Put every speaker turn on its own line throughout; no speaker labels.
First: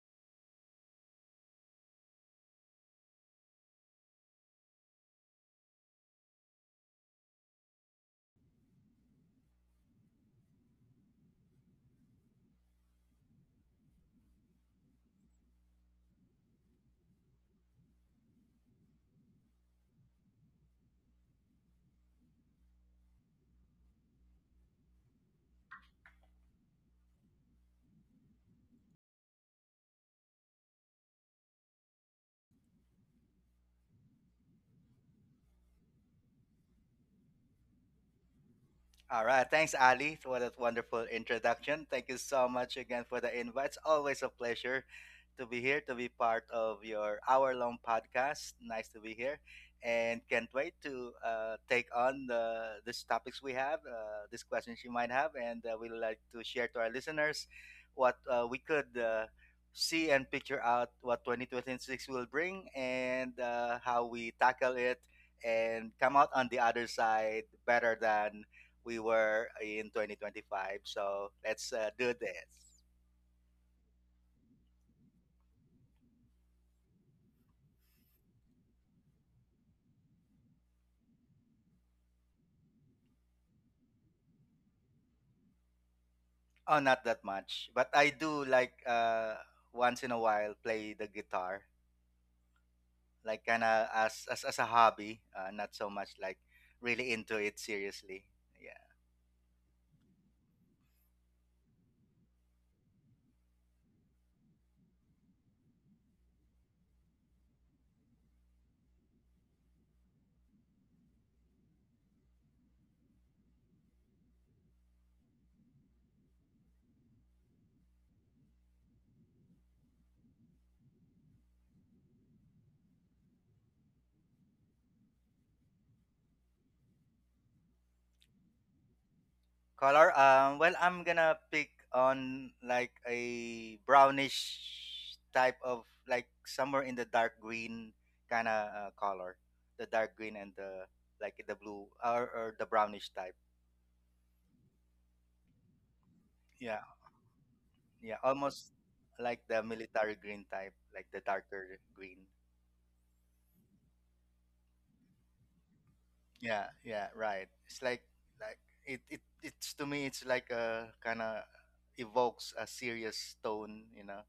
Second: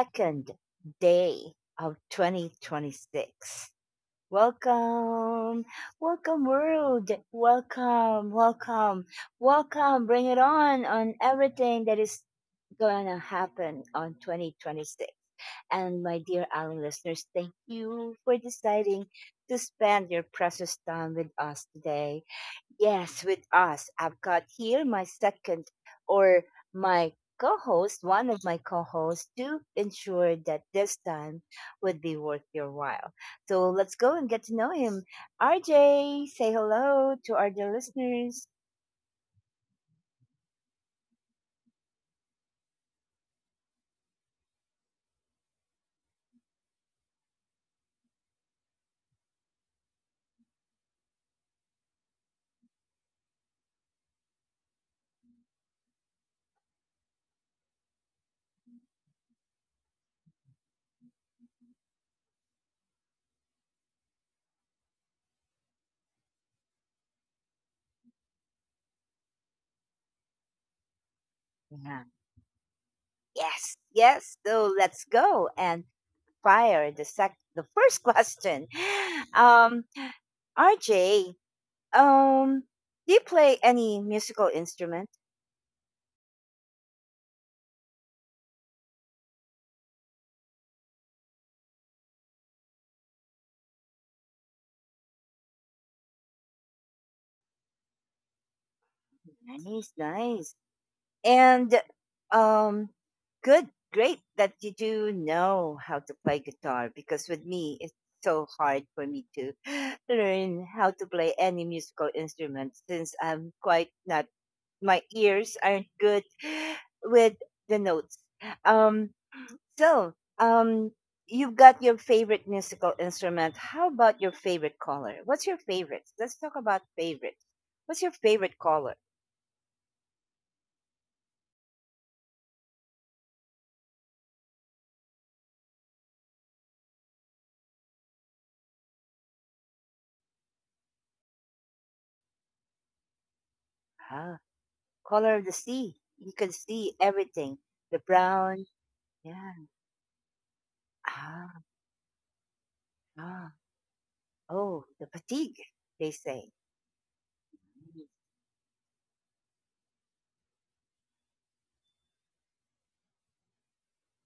second day of 2026. Welcome, welcome, world. Welcome, welcome, welcome. Bring it on everything that is gonna happen on 2026. And my dear Allen listeners, thank you for deciding to spend your precious time with us today. Yes, with us. I've got here my second or my co host, one of my co hosts, to ensure that this time would be worth your while. So let's go and get to know him. RJ, say hello to our dear listeners.
All right. Thanks, Ali, for that wonderful introduction. Thank you so much again for the invite. It's always a pleasure to be here, to be part of your hour long podcast. Nice to be here. And can't wait to take on these topics we have, these questions you might have, and we'd like to share to our listeners what we could see and picture out what 2026 will bring, and how we tackle it and come out on the other side better than we were in 2025. So let's
Yeah.
do this.
Yes, yes. So let's go and fire the first question. Um, RJ, um, do you play any musical instrument?
Oh, not that much, but I do like, once in a while, play the guitar, like kind of as a hobby. Not so much like really into it seriously. Yeah.
Nice, nice. And um, good, great that you do know how to play guitar because with me, it's so hard for me to learn how to play any musical instrument since I'm quite not, my ears aren't good with the notes. Um, so, um, you've got your favorite musical instrument. How about your favorite color? What's your favorite? Let's talk about favorites. What's your favorite color?
Color. Well, I'm gonna pick on like a brownish type of, like somewhere in the dark green kind of color, the dark green and the like the blue, or the brownish type.
Color of the sea. You can
Yeah.
see everything. The
Yeah,
brown.
almost like
Yeah.
the military green type, like the
Ah,
darker green.
ah. Oh, the fatigue, they say.
Yeah, yeah, right. It's
Mm.
like it's to me it's like a kind of evokes a serious tone.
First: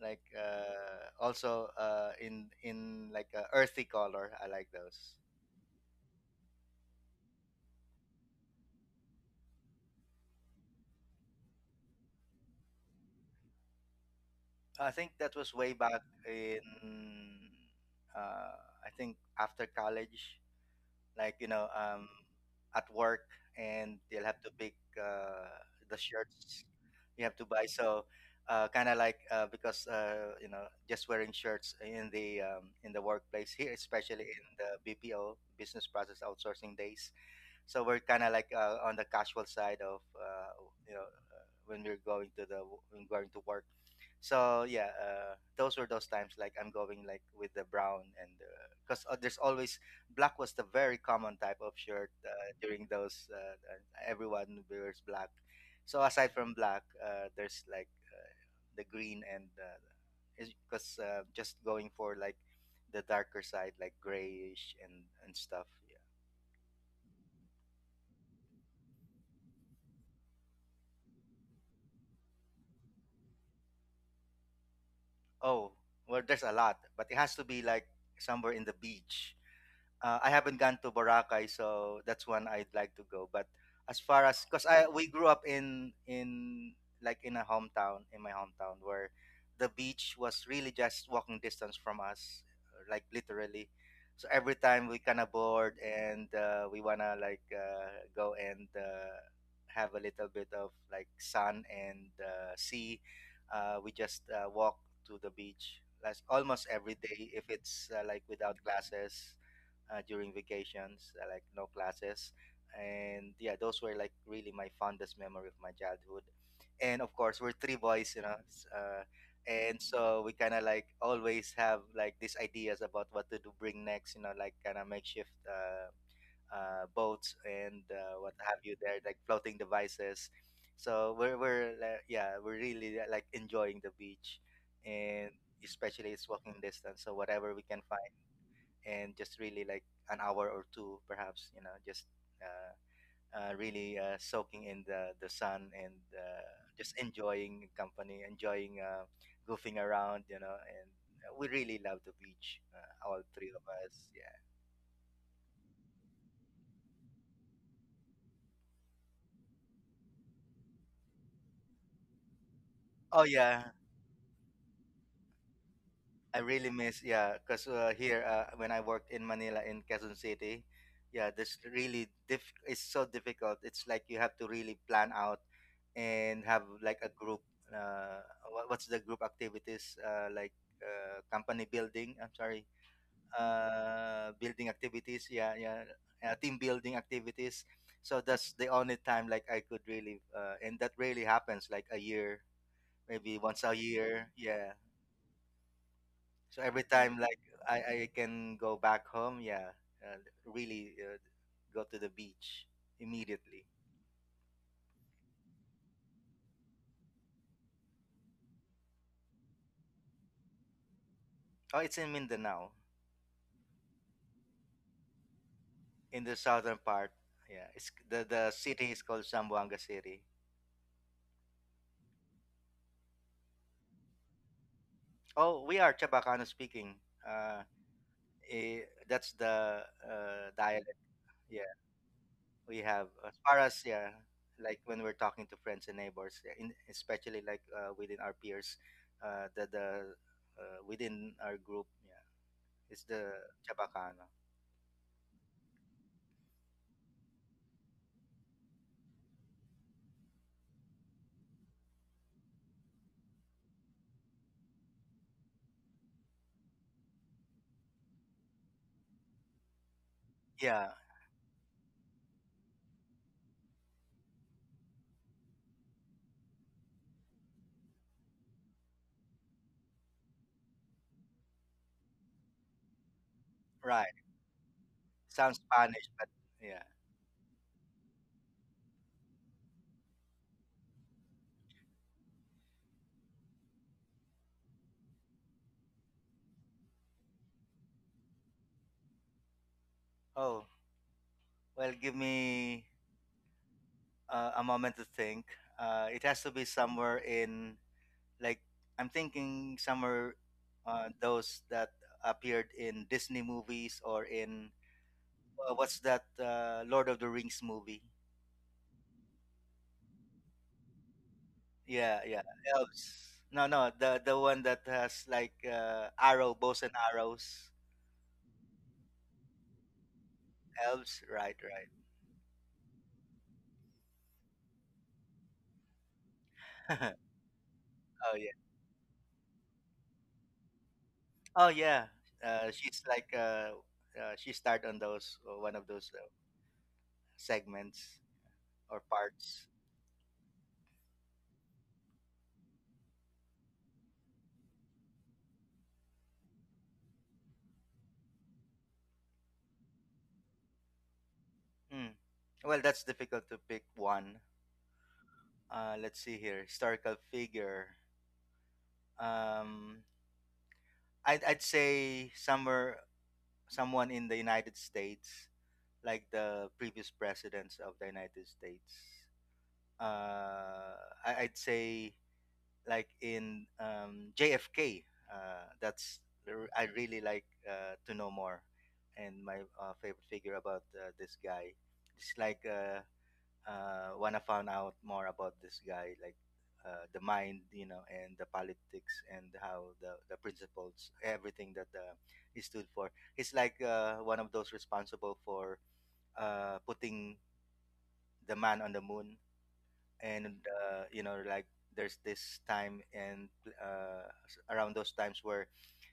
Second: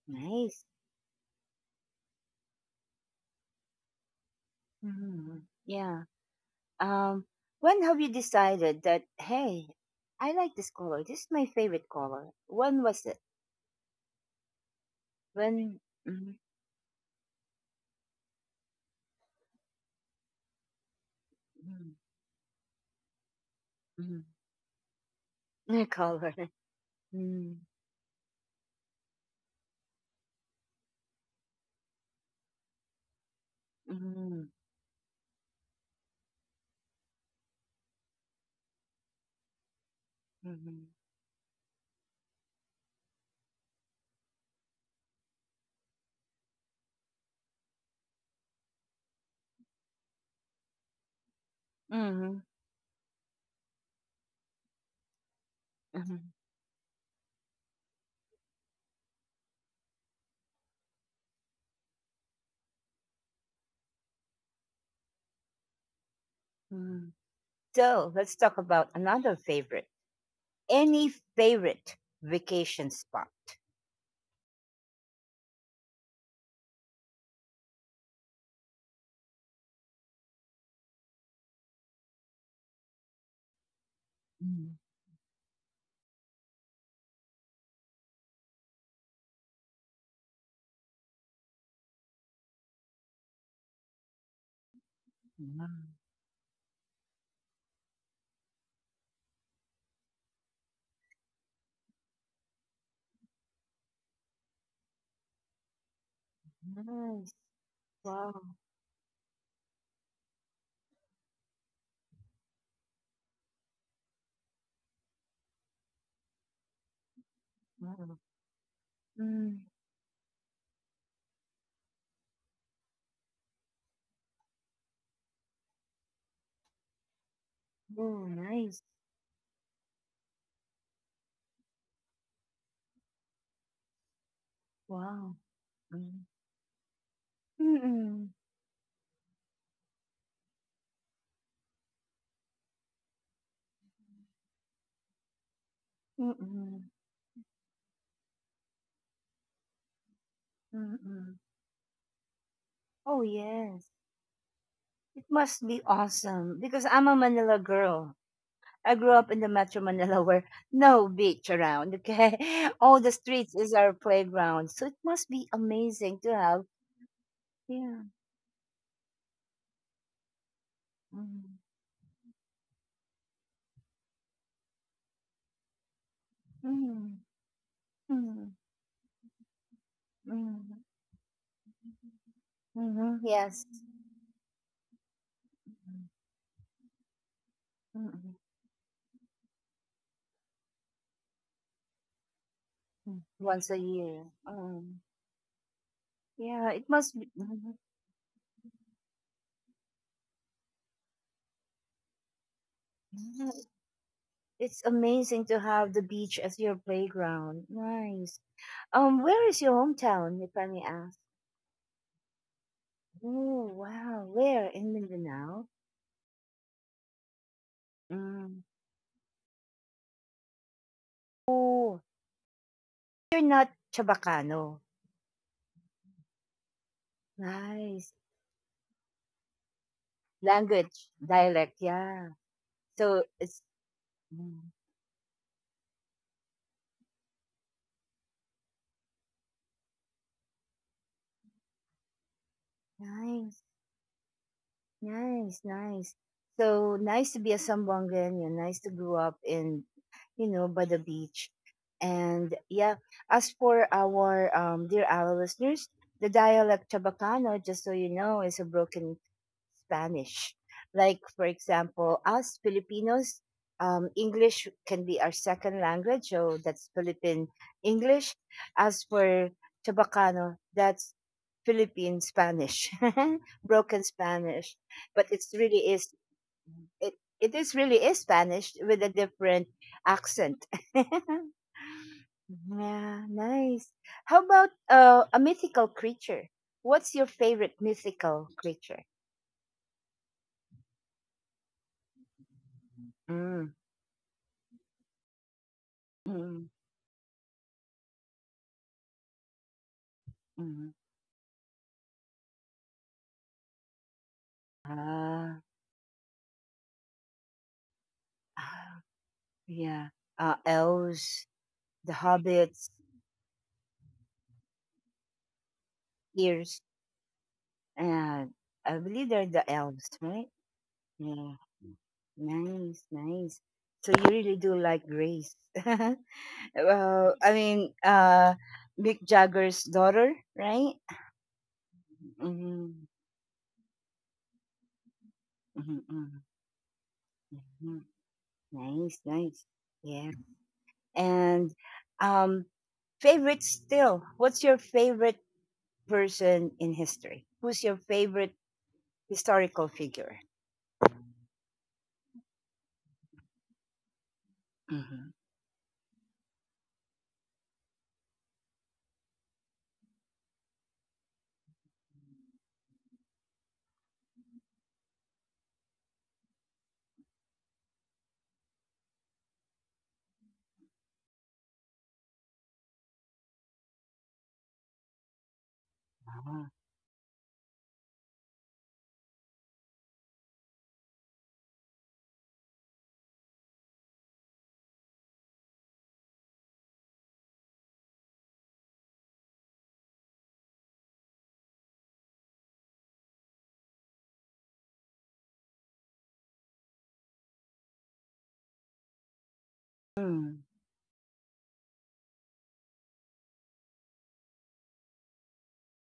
Like
Nice.
also in like a earthy color. I like those.
Mm, yeah. Um, when have you decided that, hey, I like this color. This is my favorite color. When was it?
I think that was way
When?
back
Mm,
in uh I think after college. Like
mm,
at work, and
mm.
they'll have to pick uh, the
Color.
shirts you have to
Mm,
buy. So kind of like, because just wearing shirts in the workplace here,
mm,
especially in
mm,
the bpo, business process outsourcing days, so we're kind of like on the casual side of you know when we're going to the when going to work. So yeah, those were those times like I'm going like with the brown, and because there's always black was the very common type of shirt
mm,
during those. Everyone wears black. So
mm,
aside from black, there's like the green, and because just going for like the darker side like grayish and stuff. Yeah.
mm. So let's talk about another favorite, any favorite vacation spot?
Oh, well, there's a lot, but it has to be like somewhere in the beach. I haven't gone to Boracay, so that's one I'd like to go. But as far as, because
Mm.
I we grew up in like in a hometown, in my hometown where the beach was really just walking distance from us, like literally. So every time we kind of
Wow.
bored and we wanna like go and have a little bit of like sun and sea, we just walk to the beach. Like almost every day
Nice.
if it's like
Wow.
without glasses during vacations, like no classes. And yeah, those were like really my fondest memory of my childhood. And of course, we're three boys,
Wow.
you know.
Mm.
And so we kind of like always have like these ideas about what to do bring next, you know, like kind of makeshift boats and
Oh,
what have you
nice.
there, like floating devices. So we're yeah, we're really like enjoying the beach, and
Wow.
especially
Mm.
it's walking distance. So whatever we can find,
Mm-mm,
and just really like an hour or two perhaps, you know. Just uh, really soaking in the sun and
mm-mm,
just enjoying company, enjoying goofing around, you know. And
mm-mm.
we really love the beach,
Oh,
all three of
yes.
us. Yeah.
It must be awesome because I'm a Manila girl. I grew up in the Metro Manila where no beach around, okay? All the
Oh
streets
yeah,
is our playground. So it must be amazing to
I
have.
really miss. Yeah, because
Yeah.
here when I worked in Manila, in Quezon City, yeah, this
Mm.
really it's so difficult. It's like you have to really plan out and have like a
Mm,
group uh
mm,
what's the group activities, uh, like
mm.
company building, I'm sorry,
Mhm, yes.
building activities. Yeah, yeah. Team building activities. So
Mm,
that's the only time like I could really uh, and that really happens like a year,
mm.
maybe once
Once
a
a year.
year. Yeah. So
Yeah,
every
it
time,
must be.
like i
Mhm.
i can go back home, yeah, uh, really go to the beach
Yeah,
immediately.
it's amazing to have the beach as your playground. Nice. Where is your hometown, if I may ask?
Oh, it's in Mindanao,
Oh, wow. Where? In Mindanao?
in the southern part. Yeah, it's the
Mm.
city is called Zamboanga City.
Oh, you're not Chabacano.
Oh, we are Chabacano speaking. Uh,
Nice.
eh, that's the dialect.
Language,
Yeah,
dialect, yeah.
we have
So
as far
it's
as, yeah,
mm,
like when we're talking to friends and neighbors, yeah, in, especially like within our peers, the within our group, yeah, it's the
nice.
Chabacano.
Nice, nice. So nice to be a Sambongan, you know, nice to grow up in, you know, by the beach. And yeah, as for our dear our listeners, the dialect Chabacano, just so you know, is a broken Spanish.
Yeah,
Like, for example, us Filipinos, English can be our second language, so that's Philippine English. As for Chabacano, that's Philippine Spanish, broken
right.
Spanish. But it's
Sounds
really
Spanish,
is
but yeah.
it, it is really is Spanish with a different accent. Yeah, nice. How about a mythical creature? What's your favorite mythical creature?
Oh, well, give me
Mm.
a moment to think. It has to be somewhere in like I'm thinking somewhere
Mhm.
those that appeared in Disney movies or in
Ah,
what's that Lord of the Rings movie?
ah, yeah. Elves, the
Yeah, yeah,
hobbits,
elves. No, no, the one that has like arrow,
ears,
bows and arrows.
and I believe they're the elves, right?
Elves,
Yeah.
right, right.
Nice, nice. So you really do like Grace.
Oh
Well, I mean,
yeah,
Mick Jagger's daughter, right?
oh yeah.
Mm-hmm,
She's like she starred on those one of those
mm-hmm, hmm.
segments or
Nice, nice.
parts.
Yeah. And um, favorite still. What's your favorite person in history? Who's your favorite historical figure?
Hmm. Well, that's difficult to pick one.
Mm-hmm.
Let's see here. Historical figure. Um, I'd say somewhere someone in the United States, like the previous presidents of the United States. Uh, I'd say like in JFK. That's
Ah.
I really like to know more, and my favorite figure about this guy. It's like when I found out more about this guy, like the mind, you know, and the politics, and how the principles, everything that he stood for. He's like one of those responsible for putting the man on the moon.
Mm,
And you know, like there's this time and around those times where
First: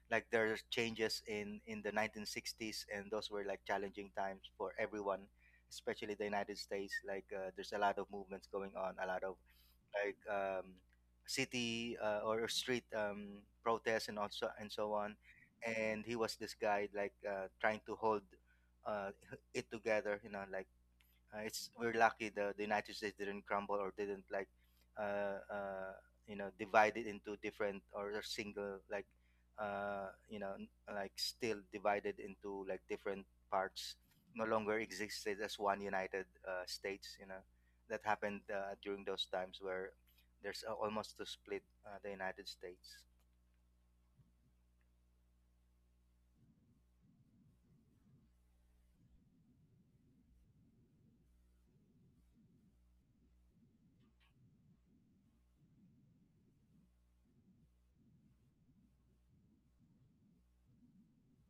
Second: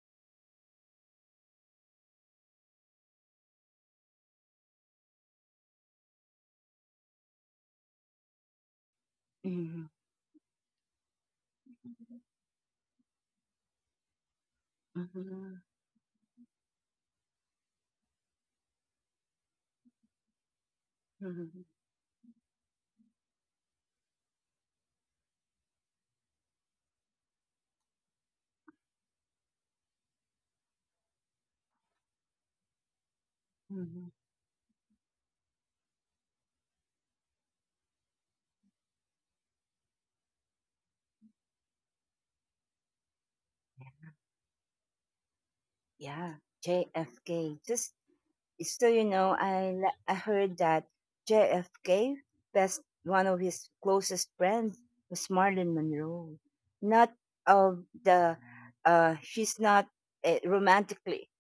like there are changes in the 1960s, and those were like challenging times for everyone, especially the United States. Like there's a lot of movements going on, a lot of
mhm,
like city or street protests and also, and so on.
mhm,
And he was this guy like trying to hold uh, it together, you know, like
mhm,
it's we're lucky the United States didn't crumble or didn't like uh, uh, you know, divide it into different, or a single like you know, like still divided into like different parts,
mhm.
no longer existed as one United States, you know. That happened during those times where there's almost to split the United States.
Yeah, JFK. Just so you know, I heard that JFK best one of his closest friends was Marilyn Monroe. Not of the she's not romantically.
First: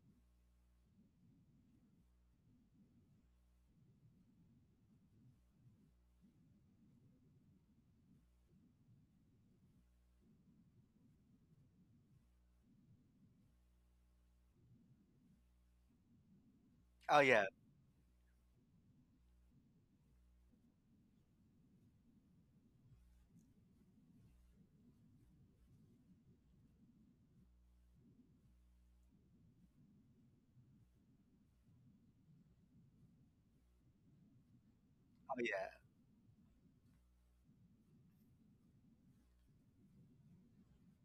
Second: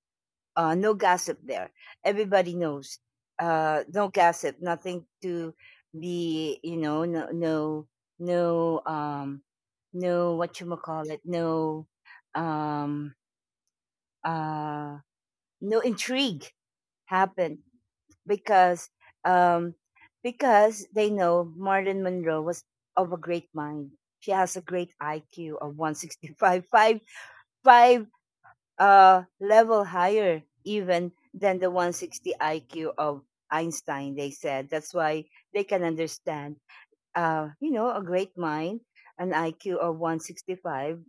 No gossip there. Everybody knows. No gossip. Nothing to be, you know, no, no, no, no, what you call it, no, um, uh, no intrigue
Oh yeah,
happened because, um, because they know Marilyn Monroe was of a great mind. She has a great IQ of 165, 5, level higher even than the 160 IQ of Einstein, they said. That's why
oh
they
yeah,
can understand, you know, a great mind, an IQ of 165.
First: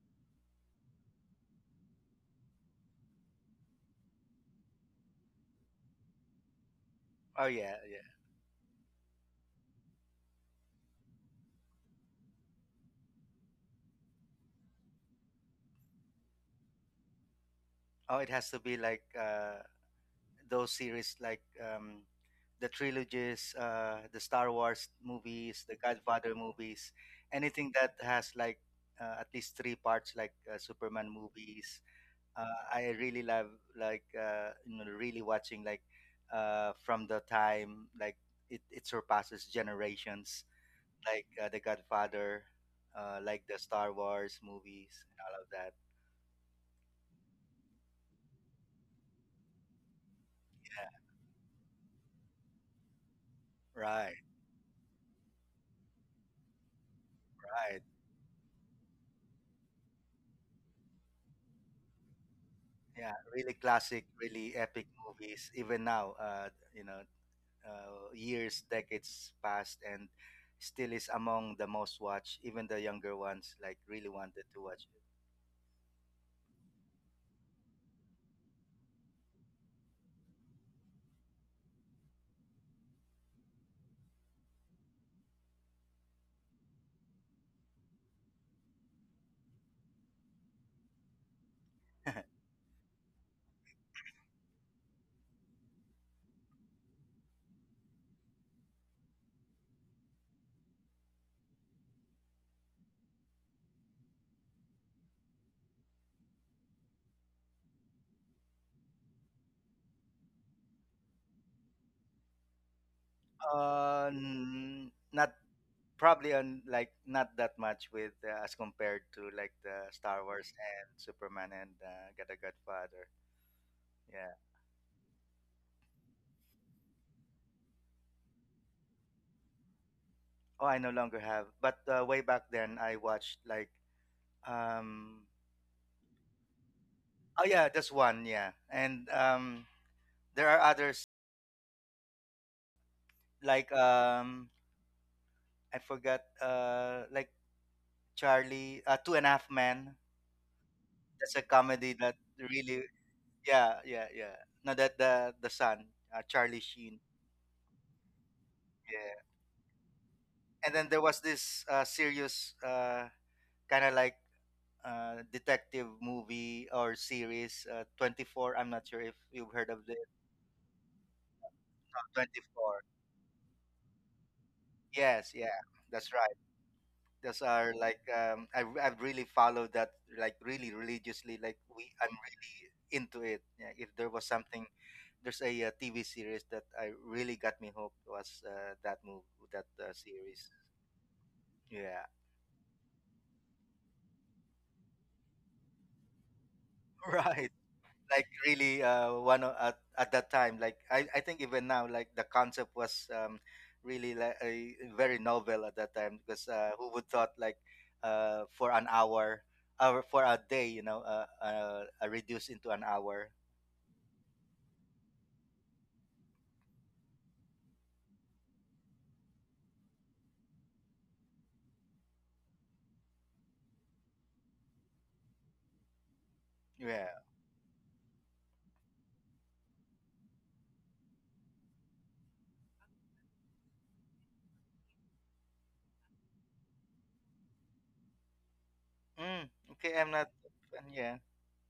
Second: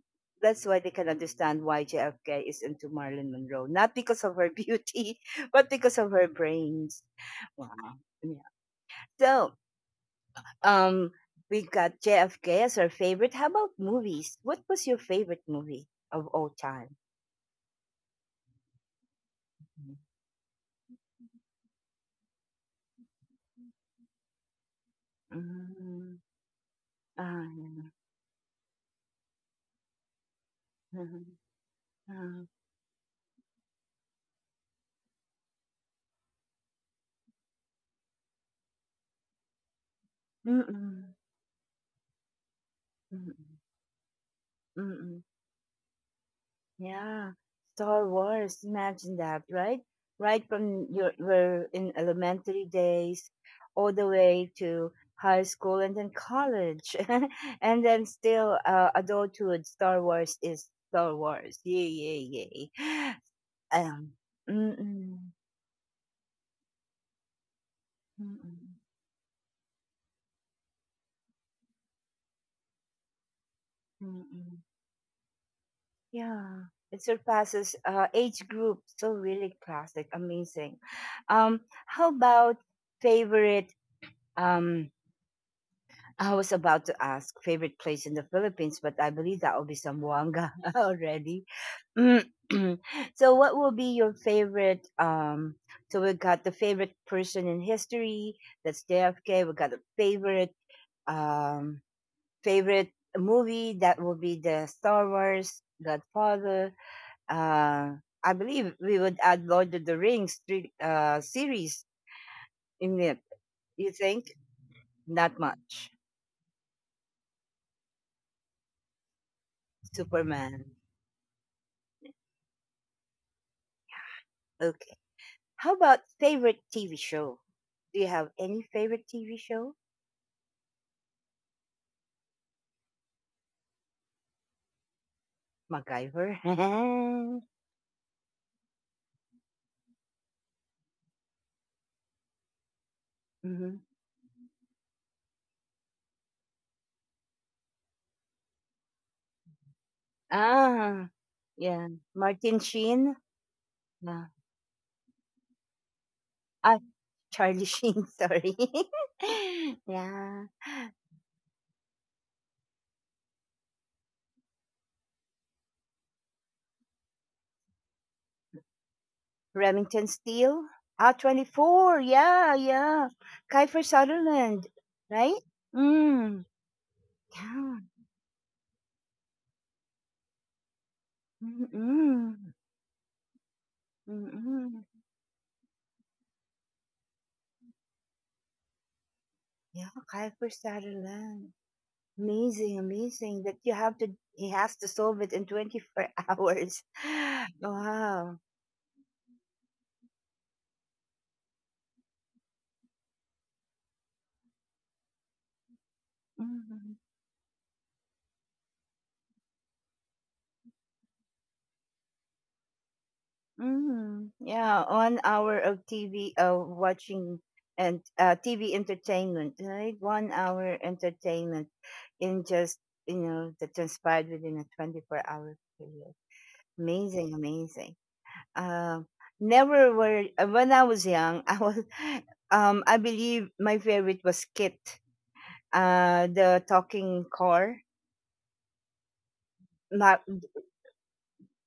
That's why they can understand why JFK is into Marilyn Monroe. Not because of her beauty, but because of her brains.
oh
Wow.
yeah, yeah.
Yeah. So, um, we got JFK as our favorite. How about movies? What was your favorite movie of all time?
Oh, it has to be like those series like the trilogies, the Star Wars movies, the
Mm-hmm.
Godfather movies,
Ah,
anything
yeah.
that has like at least three parts, like Superman
Mhm.
movies.
Ah.
I really love like you know, really watching like from the time like it surpasses generations,
Mm-mm.
like the Godfather, like
Mm-mm.
the Star Wars movies and
Mm-mm.
all of that.
Yeah. Star Wars. Imagine that, right? Right from
Yeah,
your were in elementary days all the
right,
way to high school and then college. And
right.
then still adulthood, Star Wars is Star Wars. Yay, yay, yay.
Yeah, really classic,
Um,
really epic
mm-mm.
movies. Even now, you know, years,
Mm-mm.
decades passed, and still is among the most watched. Even the younger ones like really wanted
Mm-mm.
to watch it.
Yeah, it surpasses age group. So really classic, amazing. Um, how about favorite? Um, I was about to ask favorite place in the Philippines, but I believe that will be Zamboanga already. Mm, so, what will be your favorite? So we got the favorite person in history. That's JFK. We got a favorite um favorite movie that will be the Star Wars Godfather, uh, I believe we would add Lord of the Rings three, series in it. You think?
Not
Not much.
probably on like not that much with as compared to like the Star Wars
Superman.
and Superman and Get a Godfather. Yeah.
Okay. How about favorite TV show? Do you have any favorite TV show?
Oh, I no longer have. But way back then, I watched like um.
MacGyver.
Oh yeah, just one. Yeah, and there are others like
Hmm.
I forgot like Charlie Two and a Half Men.
Ah,
That's a
yeah.
comedy that
Martin
really,
Sheen.
yeah yeah
Yeah.
yeah. No, that the son, Charlie
Ah,
Sheen.
Charlie Sheen. Sorry.
Yeah,
Yeah.
and then there was this serious kind of like detective movie or series, 24. I'm not sure if you've heard of the
Remington
uh,
Steele. Ah, 24. Yeah,
24.
yeah. Kiefer Sutherland,
Yes,
right?
yeah, that's right.
Mm.
Those are
Yeah.
like I've really followed that like really religiously. Like we I'm
Mm-mm.
really into it. Yeah, if there was something,
Mm-mm.
there's a, TV series that I really got me hooked was that movie that
Yeah, Kiefer
series.
Sutherland.
Yeah.
Amazing, amazing that you have to, he has to solve it in 24 hours.
Right. Like
Wow.
really at that time, like I think even now like the concept was really like very novel at that time, because who
Mhm.
would thought like for an hour, or for a day, you know, reduced into an hour.
Mm, yeah, 1 hour of TV of watching and TV entertainment, right? 1 hour entertainment in just you know that transpired within a 24 hour period.
Yeah.
Amazing, amazing. Um, never were when I was young. I was, I believe my favorite was Kit, the talking car.
Mm, okay, I'm
Ma-
not. Yeah.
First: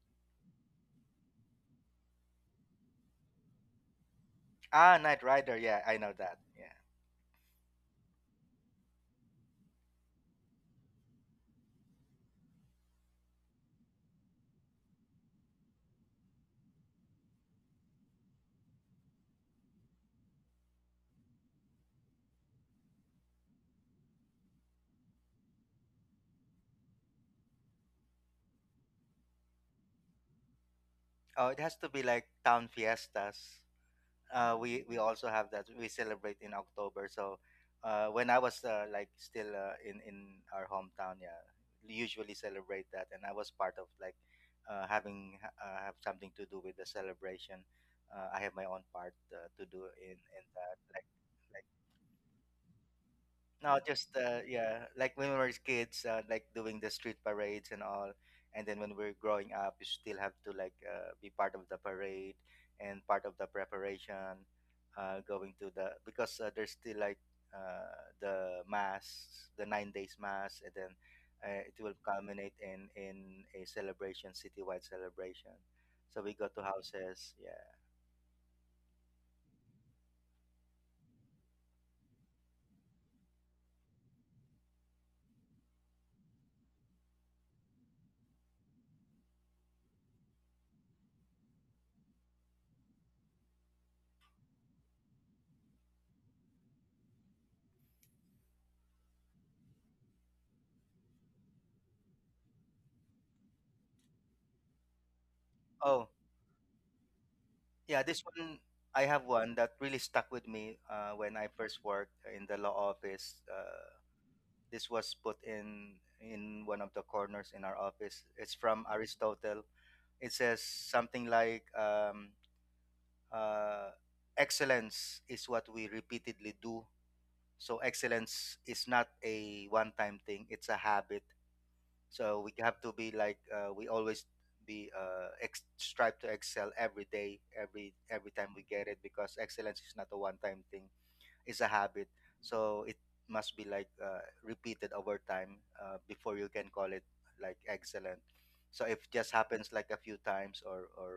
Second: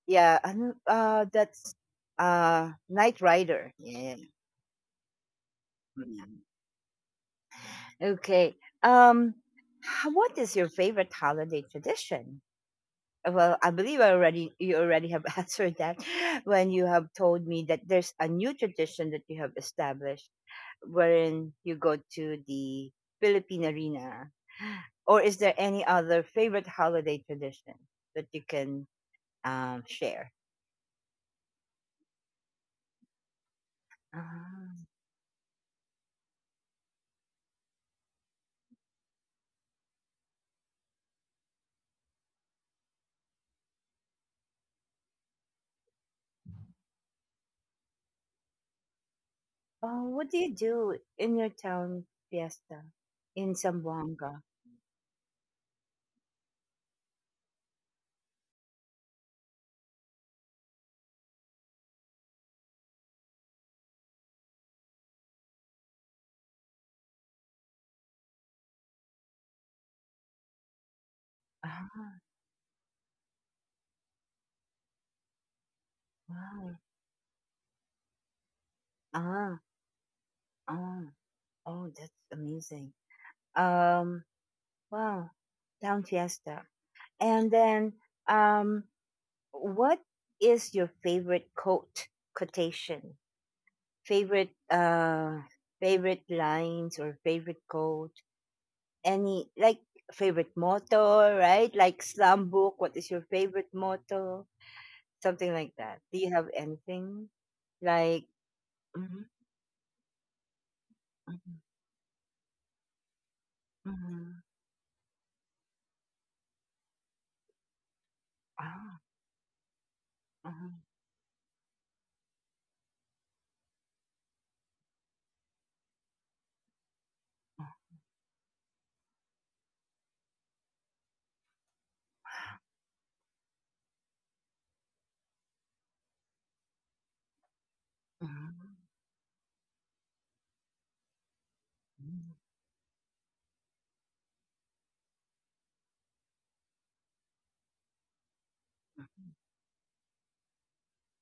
yeah, that's Knight Rider. Yeah.
Ah, Night Rider, yeah, I know
Mm-hmm.
that, yeah.
Okay. Um, what is your favorite holiday tradition? Well, I believe I already you already have answered that when you have told me that there's a new tradition that you have established, wherein you go to the Philippine arena. Or is there any other favorite holiday tradition that you can share?
Oh, it has to be like town fiestas. uh,
Ah.
we we also have that. We celebrate in October. So when I was like still in our hometown, yeah, we usually celebrate that, and I was part of like have something to do with the celebration. I have my own part to do
Oh,
in
what do
in
you
that,
do
like
in your town fiesta in
no, just
Zamboanga?
yeah, like when we were kids, like doing the street parades and all, and then when we're growing up, you still have to like be part of the parade and part of the preparation, going to the because there's still like uh, the mass, the 9 days mass, and then it will
Ah,
culminate in a celebration, citywide celebration. So we go to
wow.
houses, yeah.
Ah, ah. Oh, that's amazing. Um, wow, Town Fiesta. And then, um, what is your favorite quote, quotation, favorite, favorite lines or favorite quote? Any like favorite motto, right? Like slam book. What is your favorite motto? Something like that.
Oh,
Do you have anything
yeah,
like?
this one. I
Hmm,
have one that really stuck with me when I
hmm,
first worked in the law office.
hmm,
This was put in one of the corners in our office. It's from
ah,
Aristotle. It says
mhm,
something like uh, excellence is what we repeatedly do.
ah,
So excellence is not a one-time thing; it's a habit. So we have to be like we always be strive to excel every day, every time we
mhm,
get it because excellence is not a one-time thing; it's a habit.
mhm,
So it must be like repeated over time before you can call it like excellent. So if
mhm,
just happens like a few times or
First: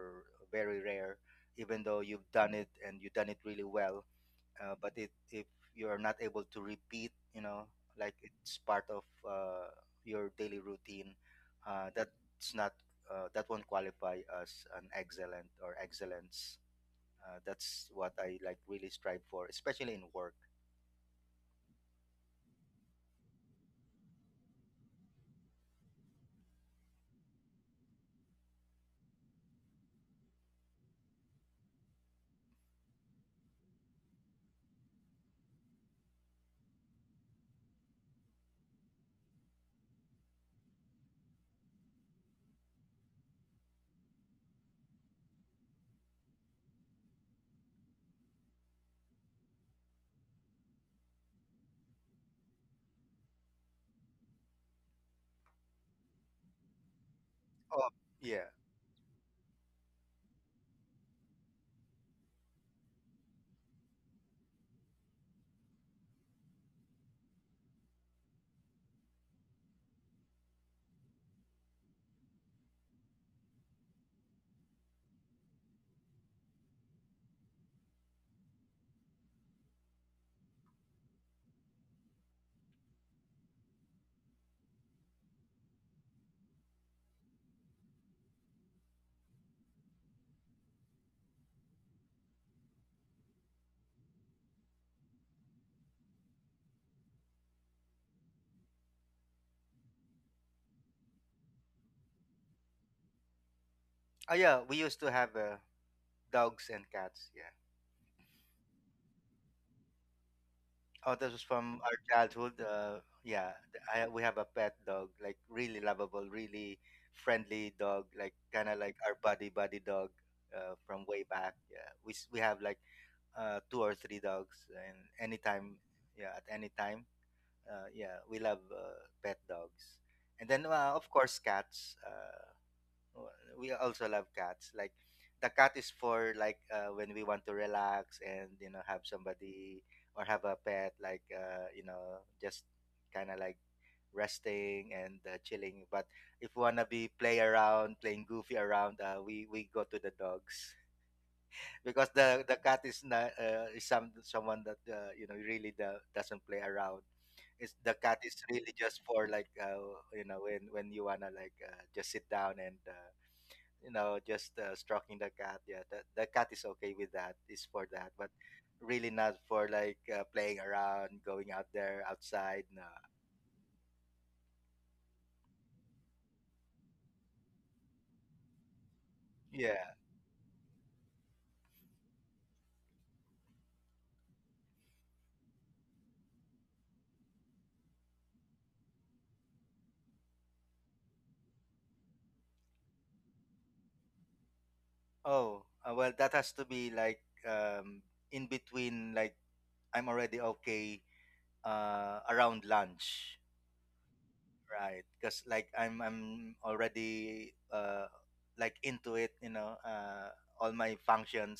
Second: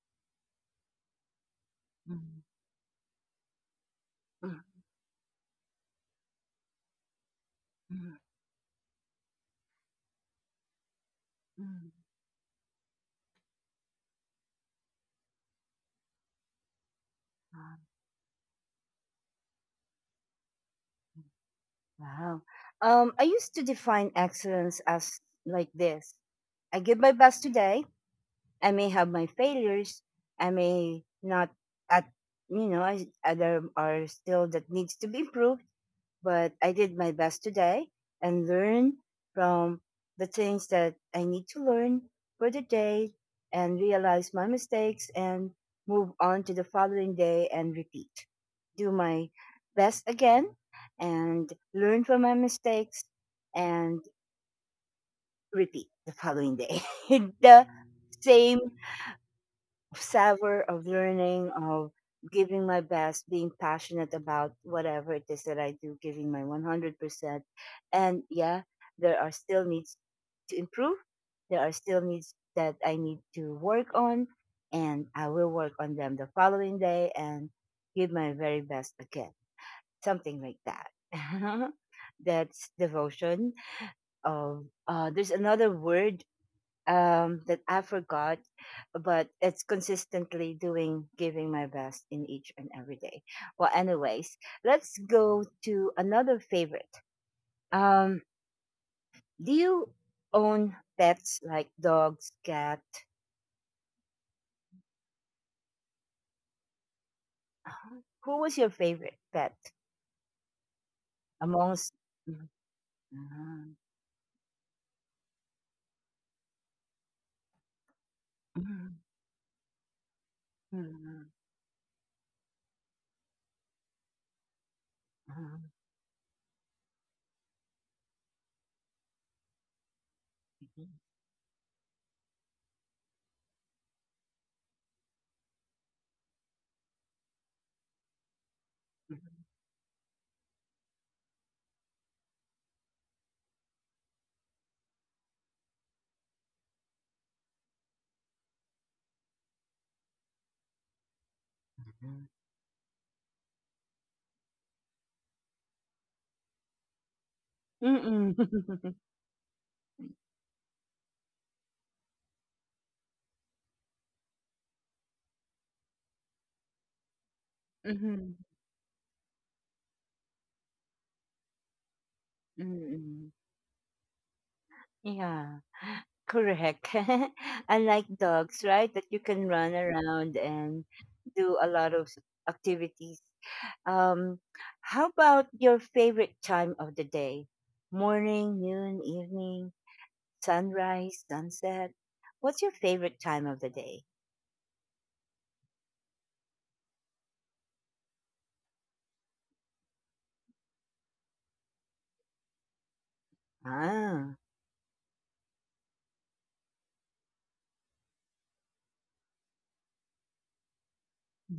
very rare, even though you've
mhm.
done it and you've done it really well,
Mm,
but it, if you're not able to repeat, like
mm,
it's part of your daily routine.
mm.
That's not, that won't qualify as an excellent or excellence.
Um,
That's what I like really strive for, especially in work.
wow. I used to define excellence as like this. I give my best today. I may have my failures. I may not at you know, I, there are still that needs to be improved, but I did my best today and learn from the things that I need to learn for the day and realize my mistakes and move on to the following day and repeat. Do my best again and learn from my mistakes and repeat the following day. The
Oh yeah.
same of savor of learning, of giving my best, being passionate about whatever it is that I do, giving my 100%. And yeah, there are still needs to improve. There are still needs that I need to work on, and I will work on them the following day and give my very best again. Something like that. That's devotion. Of there's another word that I forgot, but it's consistently doing giving my best in each and every day. Well, anyways, let's go to another favorite. Um, do you own pets like dogs, cat?
Oh yeah, we used to have dogs and cats. Yeah.
Who was your favorite pet
Oh, this was from
amongst?
our childhood. Yeah, we have a pet dog, like really lovable, really friendly dog, like kind of
Mhm.
like our buddy buddy dog from way
Mhm.
back. Yeah, we have like two or three dogs, and
Mhm.
anytime, yeah, at any time, yeah, we love pet dogs, and then of course cats. Oh, we also love cats. Like the cat is for like when we want to relax and you know have somebody or have a pet like you know just kind of like resting and chilling. But if we wanna be play around, playing goofy around, we go to the dogs because the cat is not is someone that really do, doesn't play around. It's the cat
Mhm.
is
Mhm.
really
Mhm.
just for like you know when you wanna like just sit down and just stroking the cat, yeah, the cat is okay with that, is for that, but really not for like playing around going out there outside, no.
Yeah. Correct. Unlike dogs, right, that you can run
Yeah.
around and do a lot of activities. Um, how about your favorite time of the day? Morning, noon, evening, sunrise, sunset. What's your favorite time of the day?
Oh well that has to be like um in between, like I'm already okay around lunch,
Ah,
right, because like I'm already like into it, all my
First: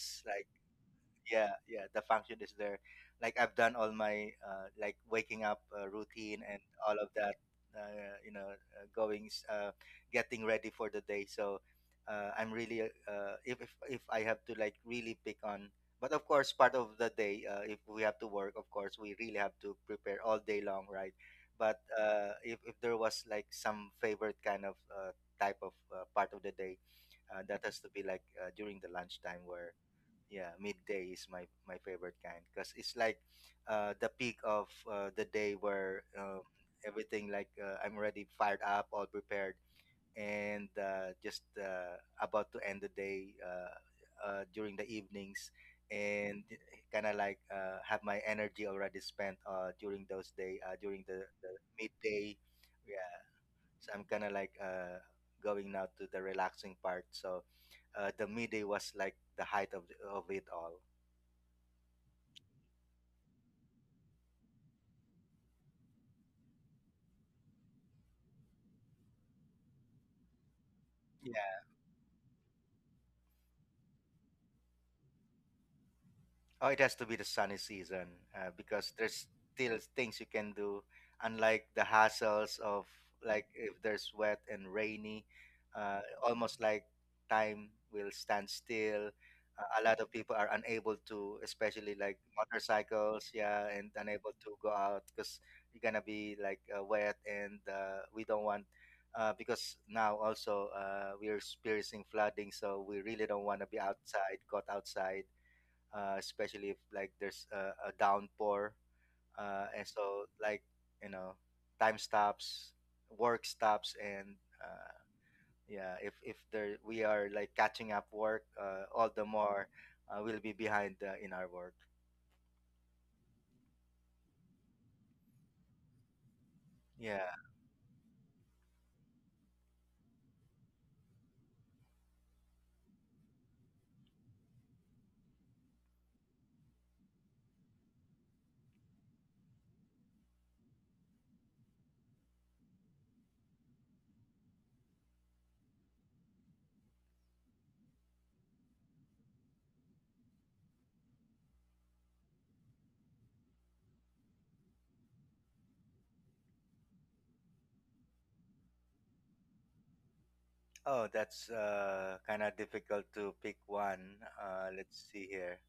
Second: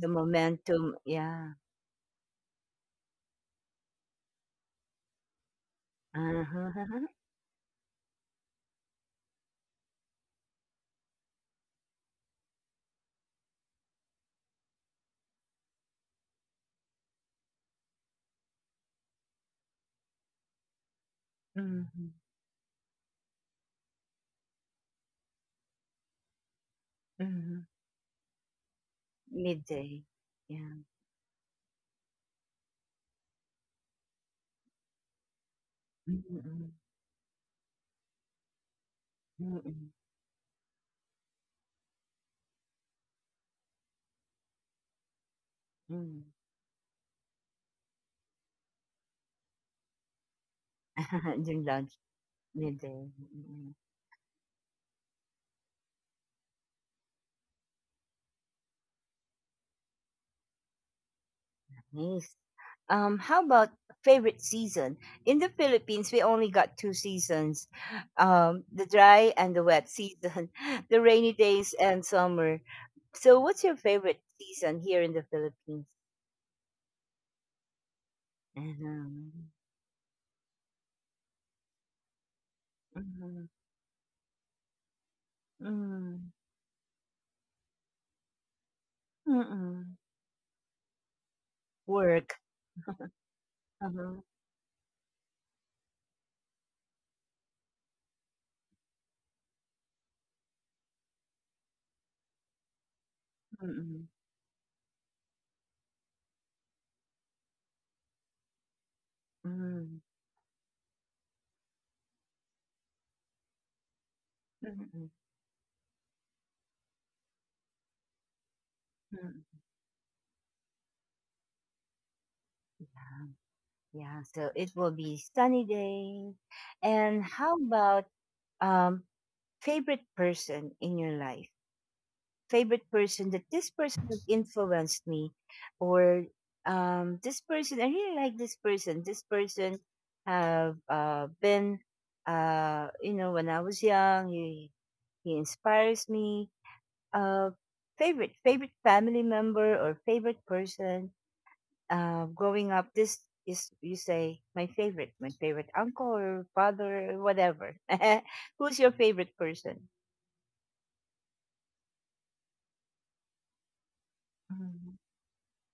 the
like,
momentum.
yeah
Yeah.
yeah the function is there, like I've done all my like waking up routine and all
Uh-huh.
of that, going getting ready for the day. So I'm really if, if I have to like really pick on. But of course, part of the day if we have to work, of course we really have to prepare all day long, right.
Hmm,
But if there was like some favorite kind of type of part of the day, that
hmm.
has to be like during the lunchtime, where
Midday.
yeah,
Yeah.
midday is my favorite kind because it's like the peak of the day where
Mm-mm.
everything like I'm already fired up, all prepared,
Mm-mm.
and just about to end the day during the evenings,
Mm.
and kind of like have my energy already spent during those day during the, the
During lunch,
midday.
midday.
Yeah,
Mm-mm.
so I'm kind of like going now to the relaxing part. So the midday was like the height of, the, of it all.
Nice. How about favorite season? In the Philippines, we only got two seasons, the dry and the wet season, the rainy
Yeah.
days and summer. So, what's your favorite season here in the Philippines?
Oh, it has to be the sunny season because there's
Mhm.
still things you can do, unlike the hassles of
Mhm.
like if there's wet and rainy, uh,
Mm.
almost like time will stand still. A
Mm-mm.
lot of people are unable to, especially like
Work.
motorcycles, yeah, and
Uh-huh.
unable to go out because you're gonna be like wet, and we don't want. Because now also we're experiencing flooding, so we really don't want to be
Mm-mm.
outside, caught outside, especially if like there's a downpour, and
Mm.
so like you know time stops, work stops, and uh,
Mm-mm.
yeah, if there we are like catching up work, all the
Mm.
more we'll be behind in our work.
Yeah, so it will be sunny days. And
Yeah.
how about um favorite person in your life? Favorite person that this person has influenced me or this person I really like this person have been you know when I was young he inspires me uh, favorite family member or favorite person growing up this is you say my favorite uncle or father or whatever. Who's your favorite person?
Oh, that's kind of difficult to pick one.
Mm,
Let's see here.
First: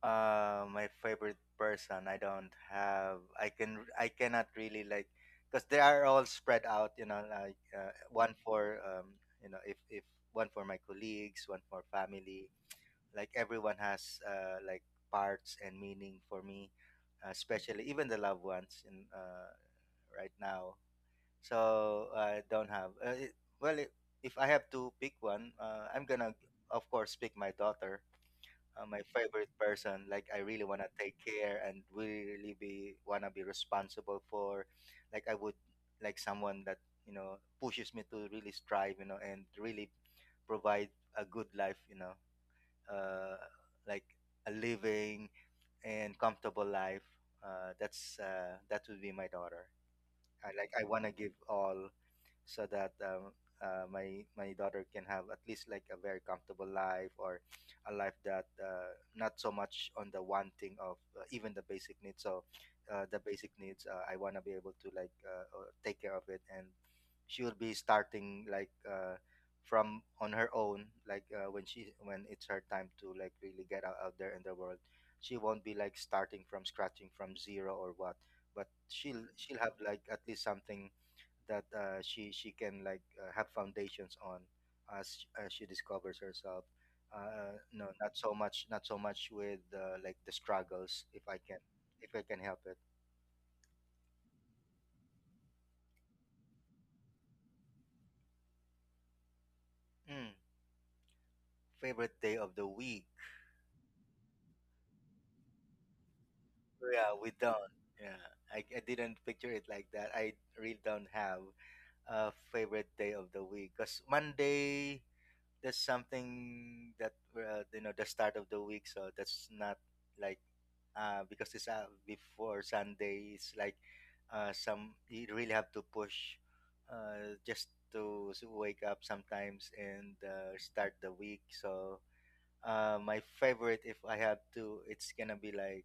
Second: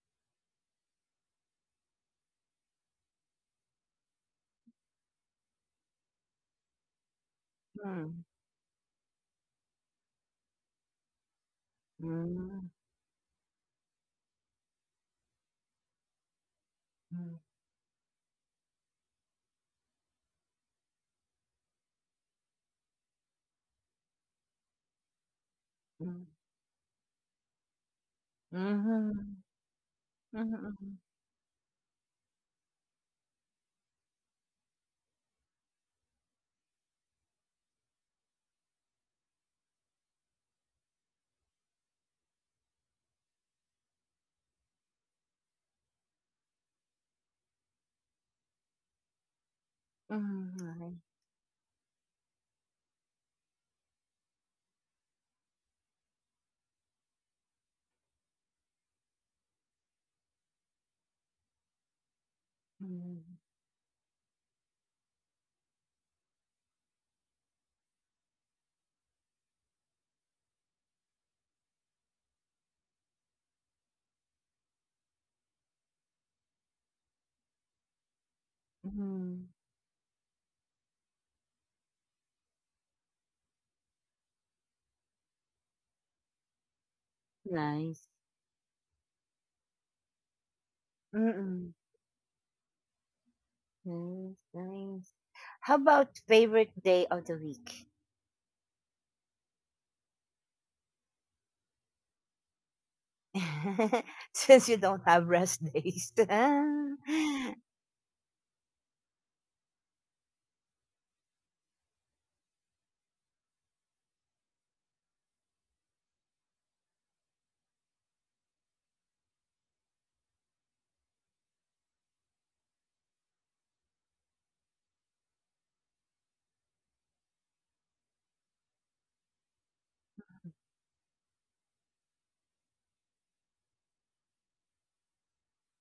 My favorite person. I don't have. I can. I cannot really like, because they are all spread out. You know, like
mm,
one for you know, if one for my colleagues, one for family.
mm,
Like everyone has like parts and meaning for me,
mm,
especially even the loved ones in right now. So I don't have. It, well, I if I have to pick one, I'm
mm.
gonna of course pick my daughter. My
Mhm.
favorite person. Like I really wanna
Hmm.
take care and really be wanna be responsible for. Like I would like someone that you know pushes me to really strive, you know, and really provide a good life, you know, uh, like a living and comfortable life. That's that would be my daughter. I like I
Hmm.
wanna give all so that my daughter can have at least like a very comfortable life, or a life that not so much on the wanting of even the basic needs. So
Nice.
the
Hmm.
basic needs, I want to be able to like take care of it, and she will be starting like from on her own. Like when she when it's her time to like really get out, out there in the world, she won't be like starting from scratching from zero or what. But she'll
Mhm.
she'll have like at least something that she can like have foundations on as she discovers herself. No,
Nice.
not so much, not so much with like the struggles.
Mm,
If I can help it.
nice, nice. How about favorite day of the week?
Mm, favorite day of the week?
Since you don't have rest days.
Yeah, we don't. Yeah, I didn't picture it like that. I really don't have a favorite day of the week because Monday, there's something that you know the start of the week, so that's not like because it's before Sunday. It's like some you really have to push just to wake up sometimes and start the week. So my favorite, if I have to, it's gonna be like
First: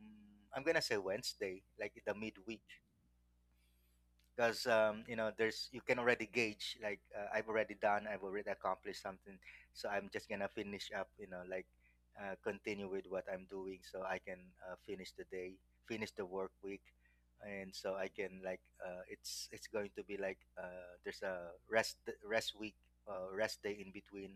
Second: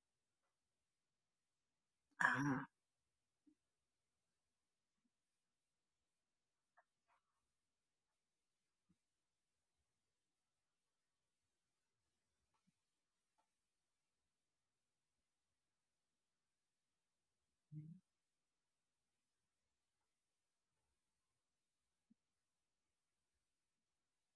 mm, I'm gonna say Wednesday, like the midweek
Ah.
because you know there's you can already gauge like I've already done, I've already accomplished something, so I'm just gonna finish up you know like continue with what I'm doing so I can finish the day, finish the work week, and so I can like it's going to be like there's a rest week, rest day in between,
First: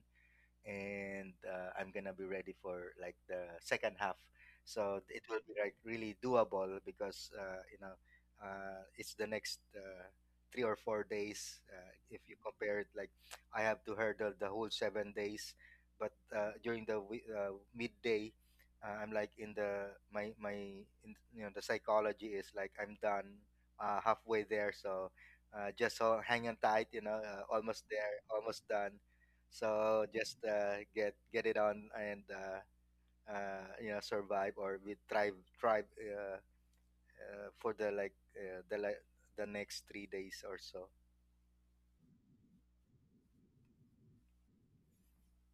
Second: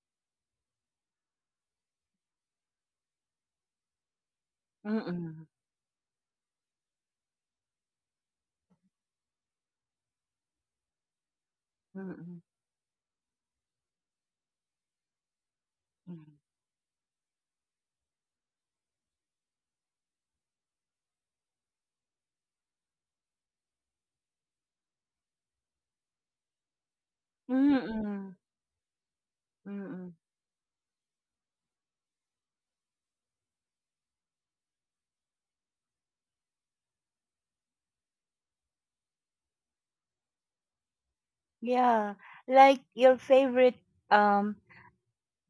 and I'm gonna be ready for like the second half. So it will
Mm-mm.
be like really doable because you know it's the next 3 or 4 days. If you
Mm-mm.
compare it, like I have to hurdle the whole 7 days, but during the midday, I'm like in the my in, you know the psychology is like I'm done halfway there. So just so hang on tight, you know, almost there,
Mm-mm.
almost done. So
Mm-mm.
just get it on and you know survive or we thrive for the like the like the next 3 days or so.
Yeah, like your favorite um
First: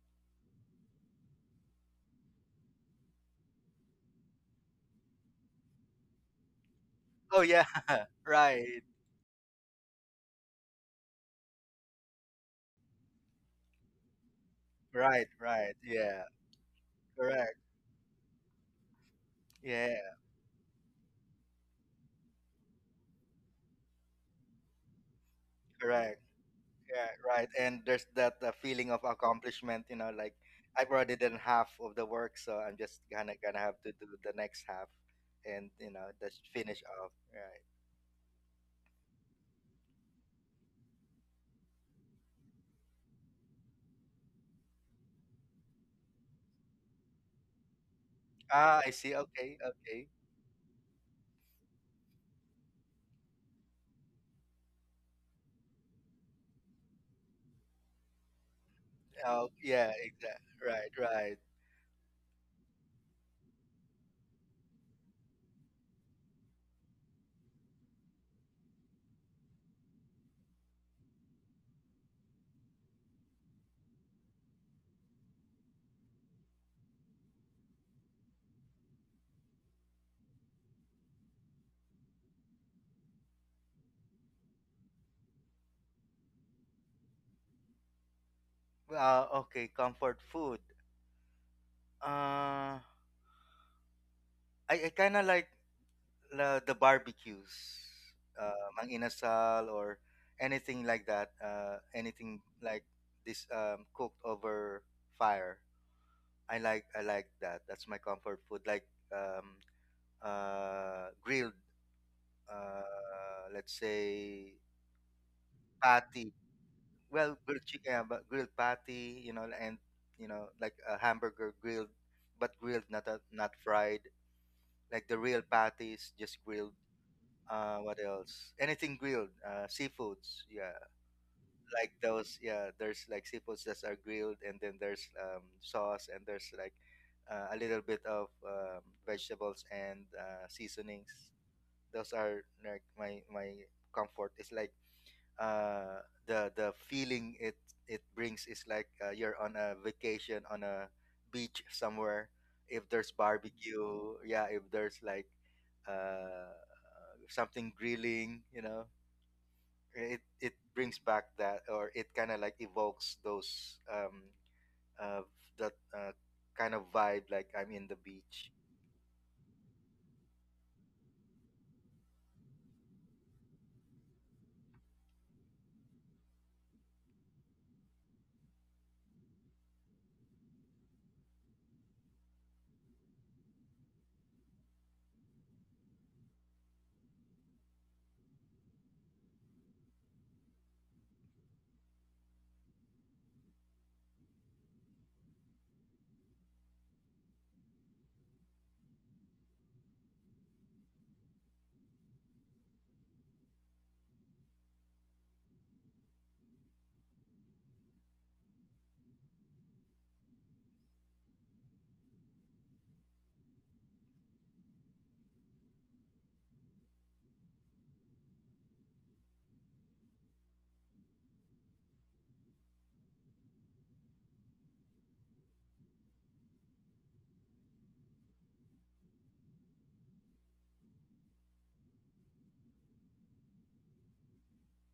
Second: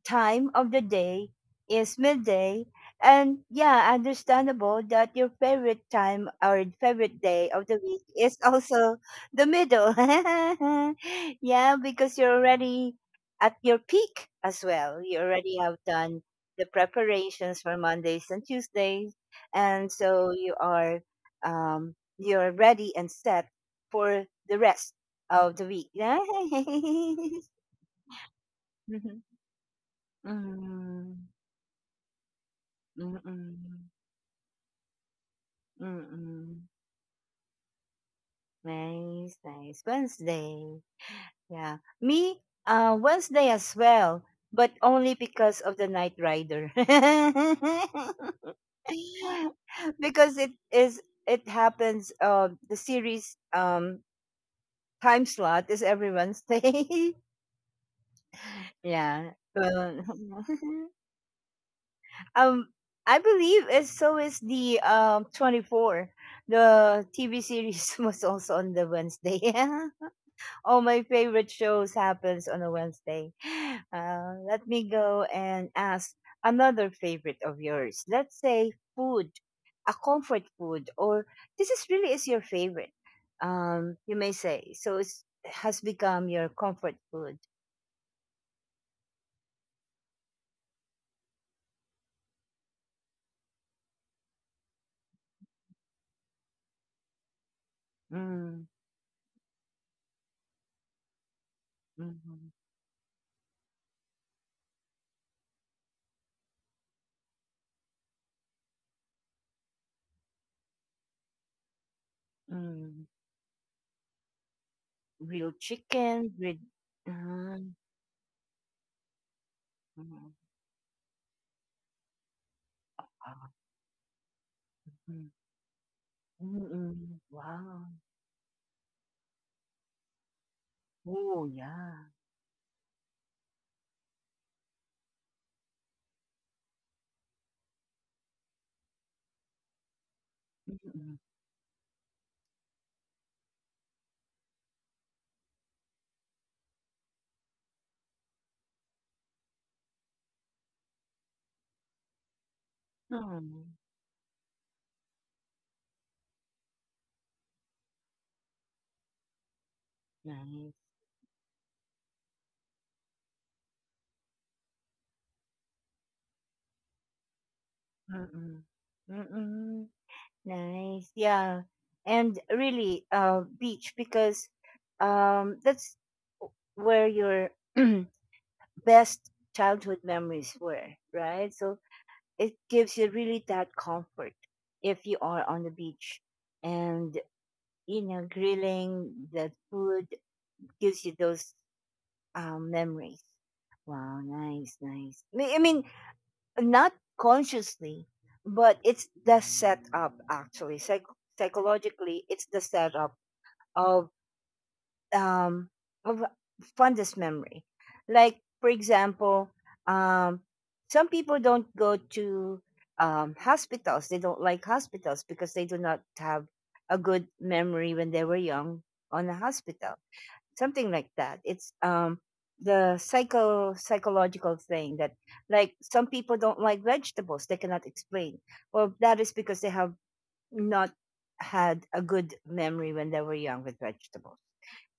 time of the day is midday. And yeah, understandable that your favorite time or favorite
Oh
day
yeah,
of the week is
right,
also the middle. Yeah, because you're already at your peak as well. You
right,
already have
right.
done
Yeah,
the
correct.
preparations for Mondays and Tuesdays. And
Yeah,
so you are you're ready and set for the rest of the week.
correct. Yeah, right. And there's that feeling of
Mhm.
accomplishment. You know, like I've already
Mm.
done half of the work, so I'm just
Mm,
gonna have
mm.
to do the next half, and you
Mm,
know, just
mm.
finish off. Right.
Nice, nice. Wednesday. Yeah. Me, Wednesday as well, but only because of the Night Rider.
Ah, I see. Okay, okay.
Because it happens the series time slot is every Wednesday. yeah.
Oh, yeah,
Well,
exactly. Right, right.
um I believe it's so is the 24. The TV series was also on the Wednesday. All my favorite shows happens on a Wednesday. Let me go and ask another favorite of yours. Let's say food, a comfort food, or this is really is your favorite. You may say so. It has become your comfort food.
Okay, comfort food. Uh, I kind of like the barbecues,
Mm,
mang inasal or anything like that. Anything
mm,
like this cooked over fire. I like that. That's my comfort food. Like um, grilled,
mm.
let's say
Grilled chicken,
patty.
grilled.
Well, grilled
Mm,
chicken, yeah, but grilled patty, you know, and you
mm,
know, like a hamburger grilled, but grilled, not a,
ah,
not fried. Like the
mm,
real patties, just
mm,
grilled.
mm. Wow.
What else? Anything grilled. Seafoods, yeah,
Oh
like
yeah.
those. Yeah, there's like seafoods that are grilled, and then there's sauce, and there's like a little bit of vegetables and
Mm,
seasonings.
mm.
Those are like my comfort. It's like the feeling it brings is like you're on a vacation on a beach somewhere. If there's
Mm.
barbecue, yeah. If there's like uh, something grilling, you know, it
Nice.
brings back that, or it kind of like evokes those uh, that kind of vibe. Like I'm in the beach.
Mm-mm. Mm-mm. Nice. Yeah. And really, beach because that's where your best childhood memories were, right? So it gives you really that comfort if you are on the beach and, you know, grilling the food gives you those memories. Wow, nice, nice. I mean, not consciously, but it's the setup actually. Psychologically, it's the setup of um of fondest memory. Like for example, um, some people don't go to hospitals. They don't like hospitals because they do not have a good memory when they were young on a hospital, something like that. It's the psychological thing that, like, some people don't like vegetables, they cannot explain. Well, that is because they have not had a good memory when they were young with vegetables,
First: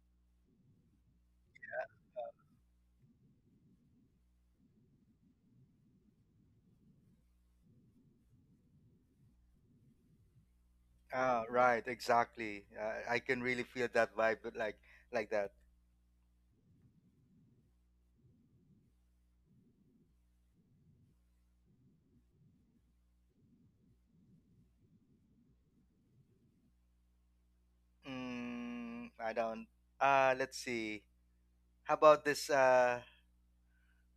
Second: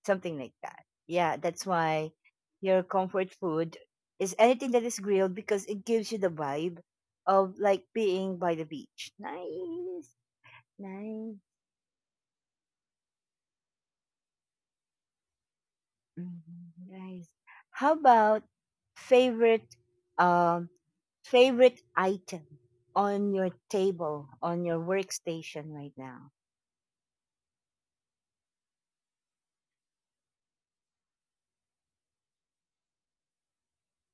something like that. Yeah, that's why your comfort food is anything that is grilled, because it gives you the vibe of, like, being by the beach. Nice, nice.
Ah, right, exactly. I can really feel that vibe, but like that.
Mm. Nice. How about favorite um favorite item on your table, on your workstation right now?
Mm, I don't. Let's see. How about this?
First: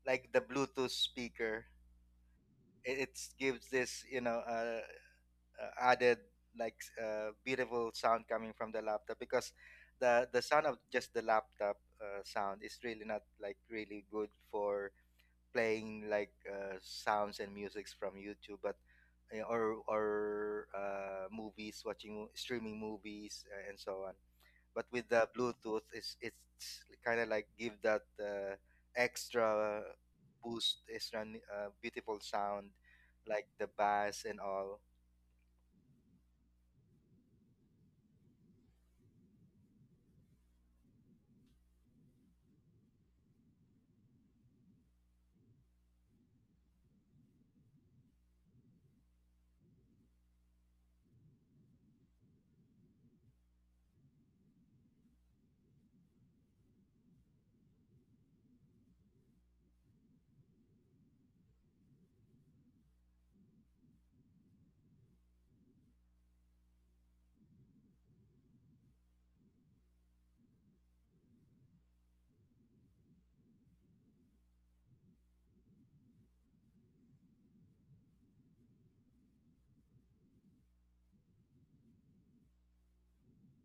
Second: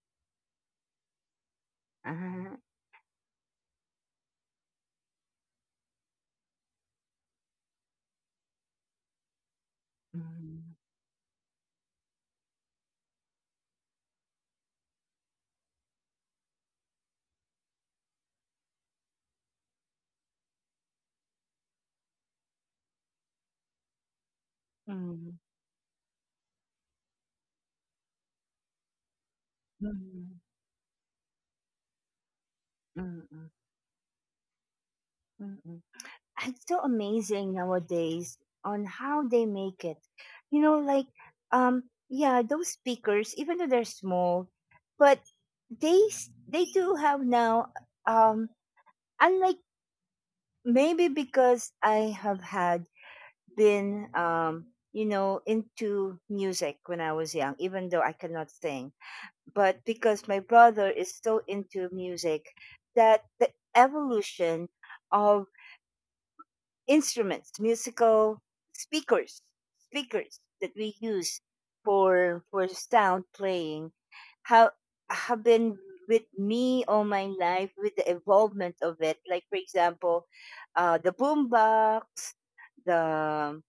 Like the Bluetooth speaker,
Uh-huh.
it gives this you know added like beautiful sound coming from the laptop because the sound
Mm,
of just the laptop sound is really not like really good for playing like sounds and musics from YouTube, but or movies, watching streaming movies and so on. But with the
mm,
Bluetooth, it's kind of like give that extra
mm,
boost, extra beautiful sound,
mm,
like
mm,
the bass and all.
mm, mm. It's so amazing nowadays on how they make it. You know, like, um yeah, those speakers, even though they're small, but they do have now, um unlike, maybe because I have had been, you know, into music when I was young, even though I cannot sing. But because my brother is so into music, that the evolution of instruments, musical speakers, speakers that we use for sound playing have have been with me all my life with the involvement of it. Like for example, the boombox, the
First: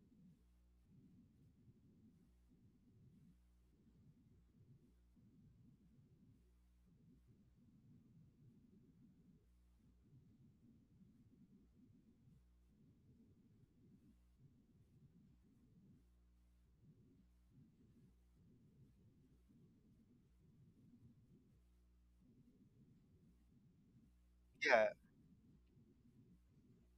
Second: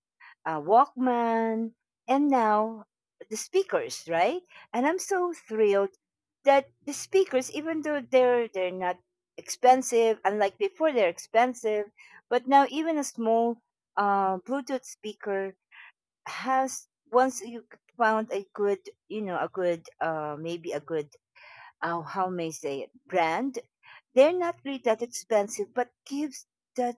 Walkman, and now the speakers, right? And I'm so thrilled that the speakers, even though they're not expensive, unlike before, they're expensive. But now even a small Bluetooth speaker has, once you found a good, you know, a good, maybe a good, how may I say it, brand, they're not really
Yeah,
that expensive, but gives that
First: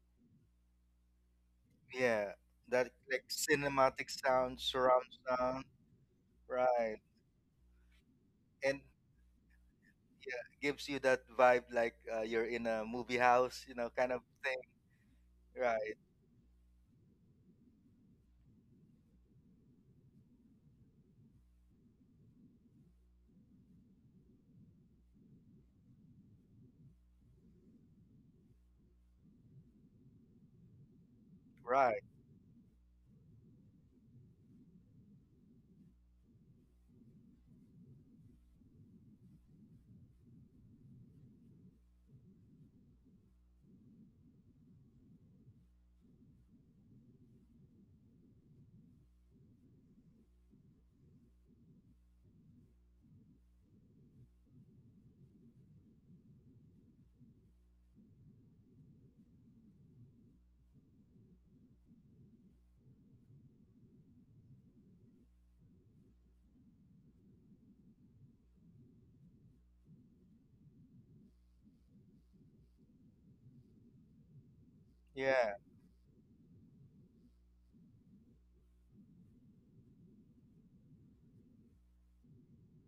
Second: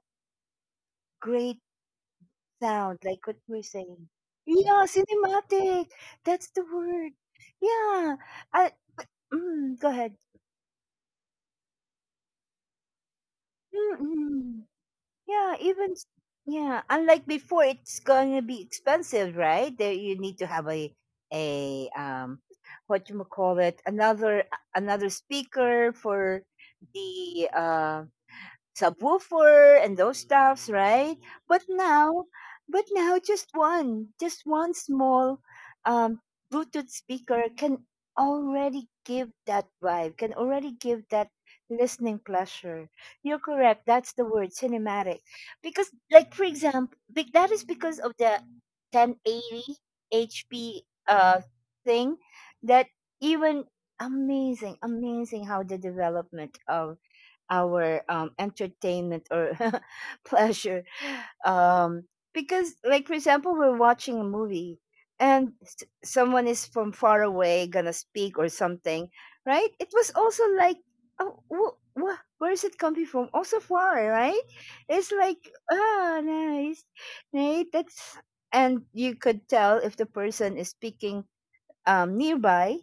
great
yeah, that
sound,
like
like what we're saying.
cinematic sound,
Yeah,
surround sound,
cinematic. That's the
right?
word. Yeah. I,
And
go ahead.
yeah, gives you that vibe like you're in a movie house, you know, kind of thing.
Mm-mm. Yeah, even
Right,
yeah, unlike before, it's gonna be expensive, right? There you need to have a a what you call it, another speaker for the subwoofer and those stuffs, right? But
right.
now, but now just one small um, Bluetooth speaker can already give that vibe, can already give that listening pleasure. You're correct. That's the word, cinematic. Because, like for example, that is because of the 1080 HP uh, thing that even, amazing, amazing how the development of our entertainment or pleasure. Um, because, like, for example, we're watching a movie and someone is from far away gonna speak or something, right? It was also like, oh, where is it coming from? Also far, right? It's like,
Yeah,
ah, nice, right? That's, and you could tell if the person is speaking nearby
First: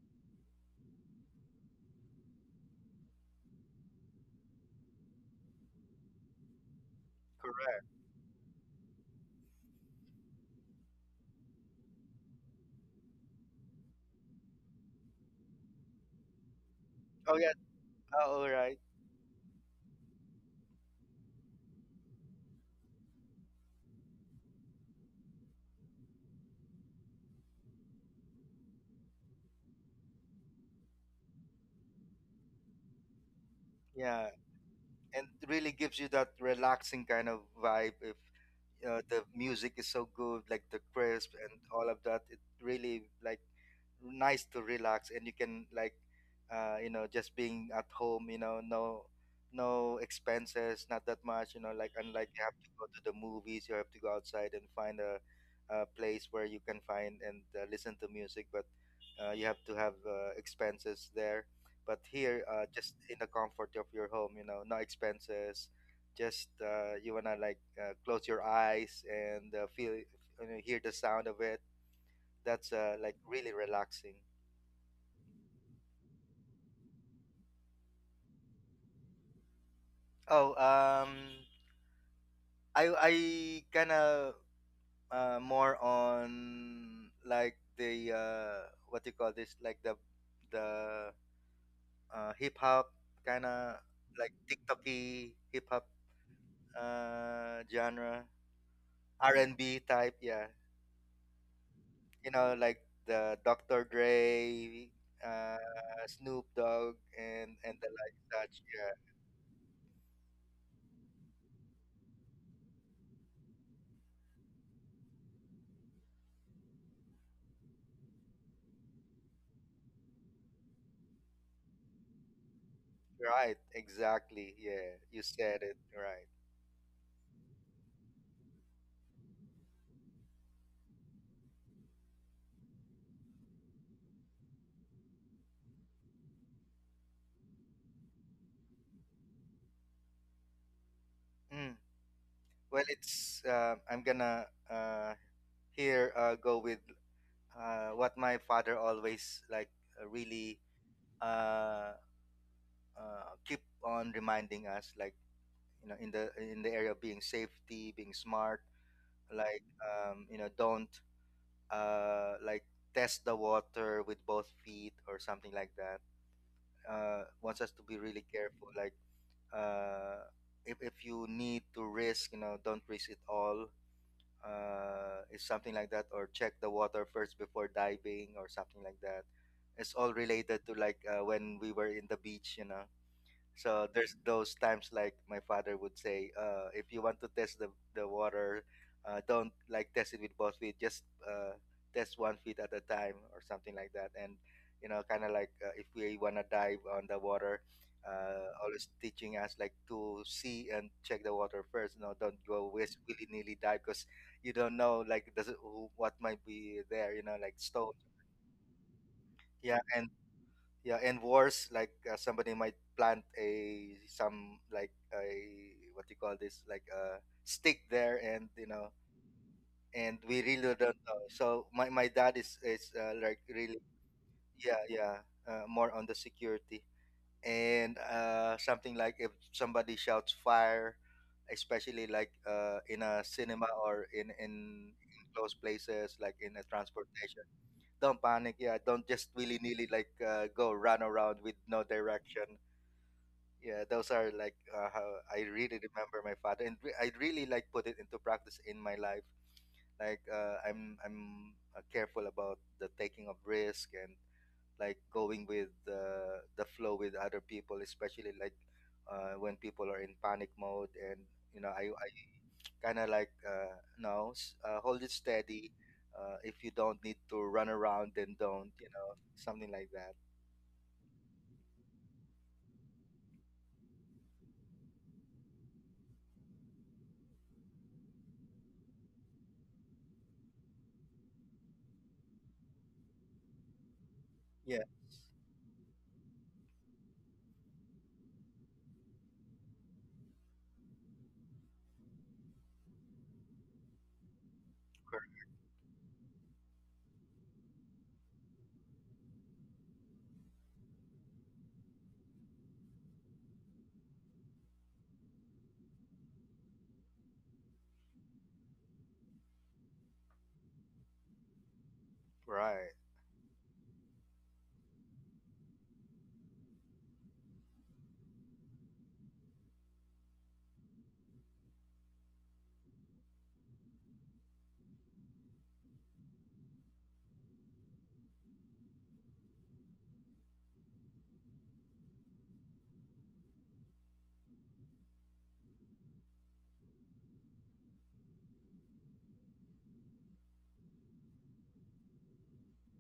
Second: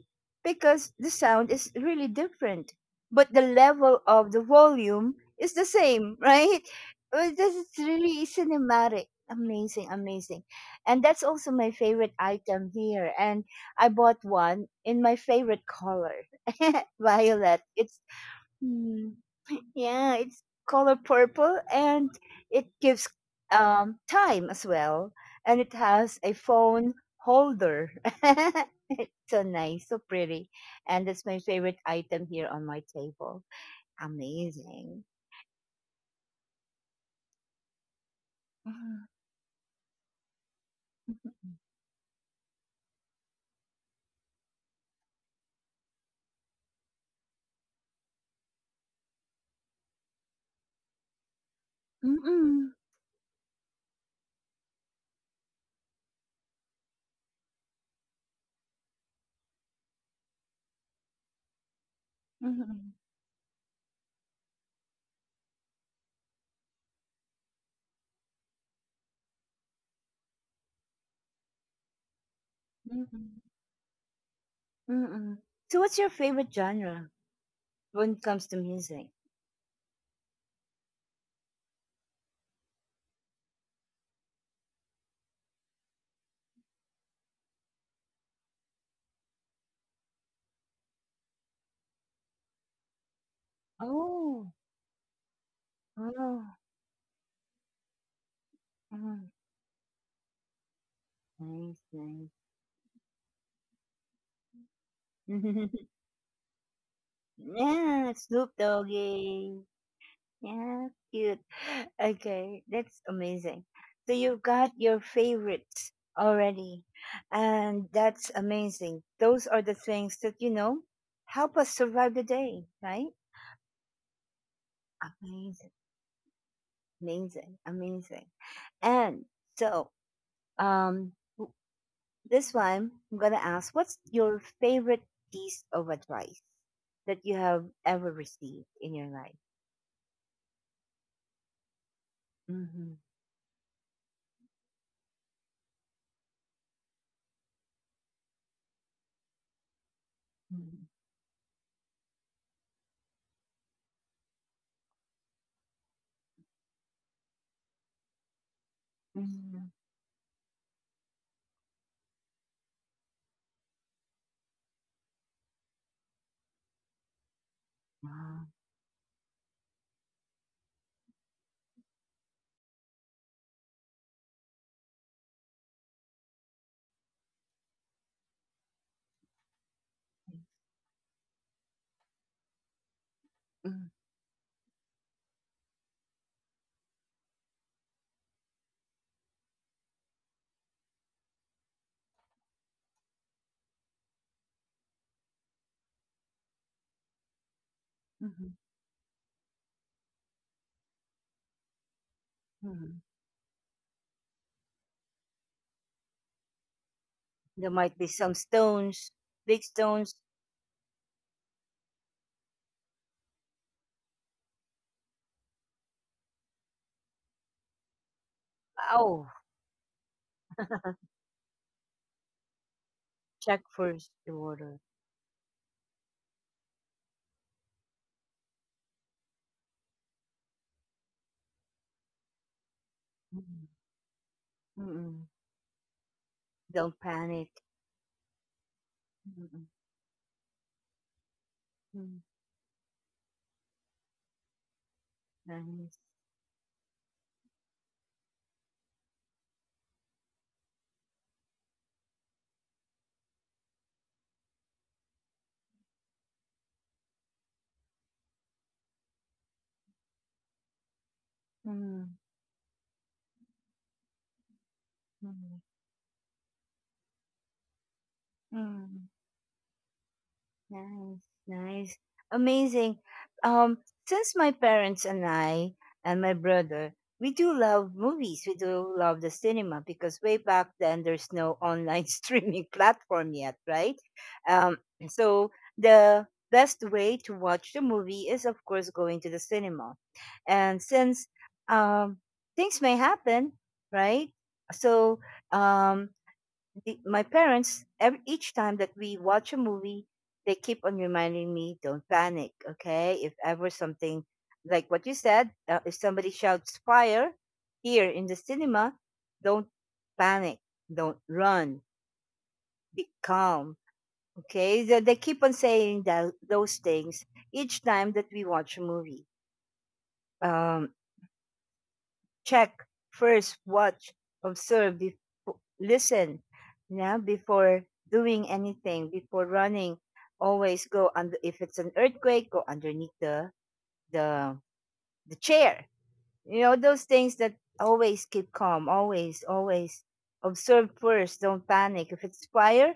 because the sound is really different, but the level of the volume is the same, right? This is
correct.
really cinematic. Amazing, amazing. And that's also my favorite item here. And I bought one in my favorite color,
Oh yeah.
violet. It's,
Oh, all right.
hmm, yeah, it's color purple and it gives time as well. And it has a phone holder. It's so nice, so pretty. And that's my favorite item here on my table.
Yeah,
Amazing.
and really gives you that relaxing kind of vibe if
Mhm.
the music is so good, like the crisp and all of that. It really like nice to relax, and you can like, you know, just being at home, you know, no expenses, not that much, you know, like unlike you have to
Mm-mm.
go to the movies, you have to go outside and find a place where you can find and listen to music. But you have to have expenses there, but here
Mm-mm.
just in the comfort of your home, you know, no expenses, just you wanna like close your eyes and feel, you know, hear the sound of it. That's like
Mm-mm.
really relaxing.
Mm-mm. So what's your favorite genre when it comes to music?
Oh, I kind of more on like the what you call this, like the hip hop kind of like
Oh,
TikToky hip hop
oh,
genre,
oh.
R&B type, yeah.
Nice,
You know, like the Dr. Dre uh
nice.
Snoop Dogg and the
Yeah,
like
Snoop
such, yeah.
Doggy. Yeah, cute. Okay, that's amazing. So you've got your favorites already, and that's amazing. Those are the things that, you know, help us survive the day, right?
Right, exactly. Yeah, you said
Amazing,
it right.
amazing, amazing. And so, um, w- this one, I'm gonna ask, what's your favorite piece of advice that you have ever received in your life?
Mm. Well,
Mm-hmm.
it's I'm gonna here go with what my father always like really
Mm-hmm.
uh keep on reminding us, like, you know, in the area of being safety, being smart.
Mm-hmm.
Like you know, don't like test the water with both feet or something like that. Wants us to be really
Ah,
careful, like uh, if you need to risk, you know, don't risk it all. Is something like that, or check the water first before diving or something like that. It's all
okay.
related to like when we were in the beach, you know.
Mm-hmm,
So there's those times like my father would say, if you want to test the water, don't like test it with both feet. Just uh, test 1 feet at a time or something like that. And you know, kind of like if we wanna dive on the water,
mm-hmm.
always teaching us like to see and check the water first. No, don't go
Mhm.
willy nilly dive because you don't know like does it, who- what might be there. You know, like
There
stone.
might be some stones, big
Yeah,
stones.
and yeah, and worse, like somebody might plant a some like a what do you call this, like a stick there, and you know,
Oh,
and we really don't know. So my dad is like
check
really,
first the water.
yeah, yeah, more on the security. And something like if somebody shouts fire, especially like in a
Mhm.
cinema or in
Mm-mm.
close places like in a
Don't
transportation,
panic.
don't panic. Yeah, don't just
Mm-mm.
willy-nilly like go run around with no
Mm.
direction. Yeah, those are like how I really
Nice.
remember my father, and I really like put it into practice in my life. Like I'm careful about the taking of risk and like going with the flow with other people, especially like when people are in panic mode, and you know, I
Mm.
kind of like no, s- hold it
Mm.
steady. If you don't need to run around, then don't. You
Mm.
know, something like that.
Nice, nice, amazing. Um, since my parents and I and my brother, we do love movies. We do love the cinema because way back then there's no online streaming platform yet, right? Um,
Yeah,
so the best way to watch the movie is of course going to the cinema, and since um, things may happen, right? So
correct.
um, my parents every, each time that we watch a movie, they keep on reminding me, don't panic, okay, if ever something, like what you said, if somebody shouts fire here in the cinema, don't panic, don't run,
Right,
be calm, okay. So they keep on saying that, those things, each time that we watch a movie. um Check, first watch, observe, listen. Yeah, before doing anything, before running, always go under. If it's an earthquake, go underneath the the the chair. You know, those things that always keep calm. Always, always observe first. Don't panic. If it's fire,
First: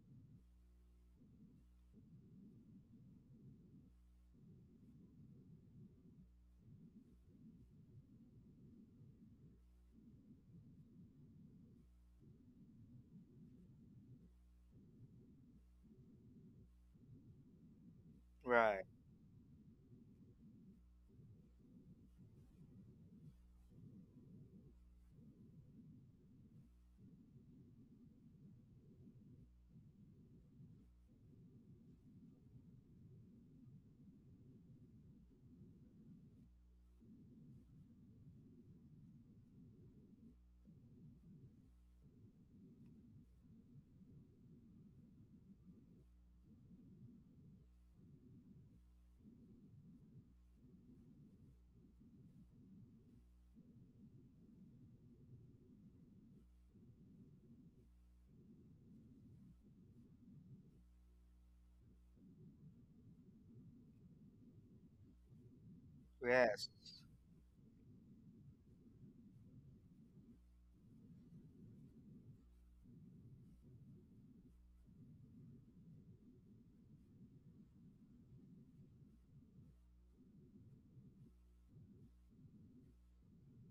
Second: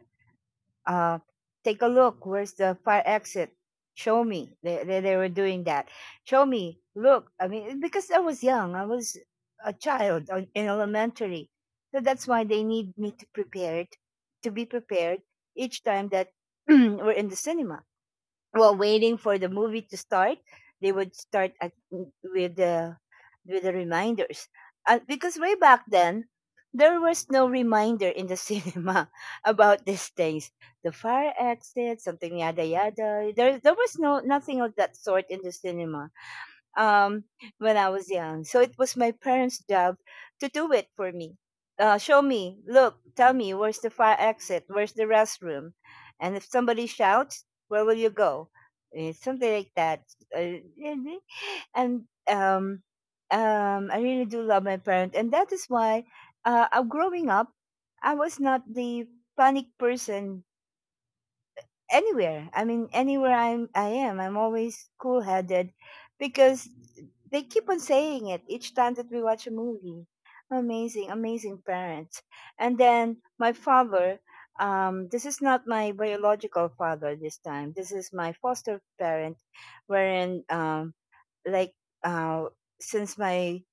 uh, take a look. Where's the fire exit? Show me. They were doing that. Show me. Look. I mean, because I was young, I was a child in elementary. So that's why they need me to prepare it, to be prepared each time that we're in the cinema, while
right.
waiting for the movie to start, they would start at, with the reminders. And because way back then, there was no reminder in the cinema about these things. The fire exit, something yada yada. There was no nothing of that sort in the cinema um, when I was young. So it was my parents' job to do it for me. Show me, look, tell me, where's the fire exit? Where's the restroom? And if somebody shouts, where will you go? Eh, something like that. Really? And um, I really do love my parents. And that is why, growing up, I was not the panic person anywhere. I mean, anywhere I am, I'm always cool headed because
Yes.
they keep on saying it each time that we watch a movie. Amazing, amazing parents. And then my father, this is not my biological father this time. This is my foster parent, wherein, like, uh, since my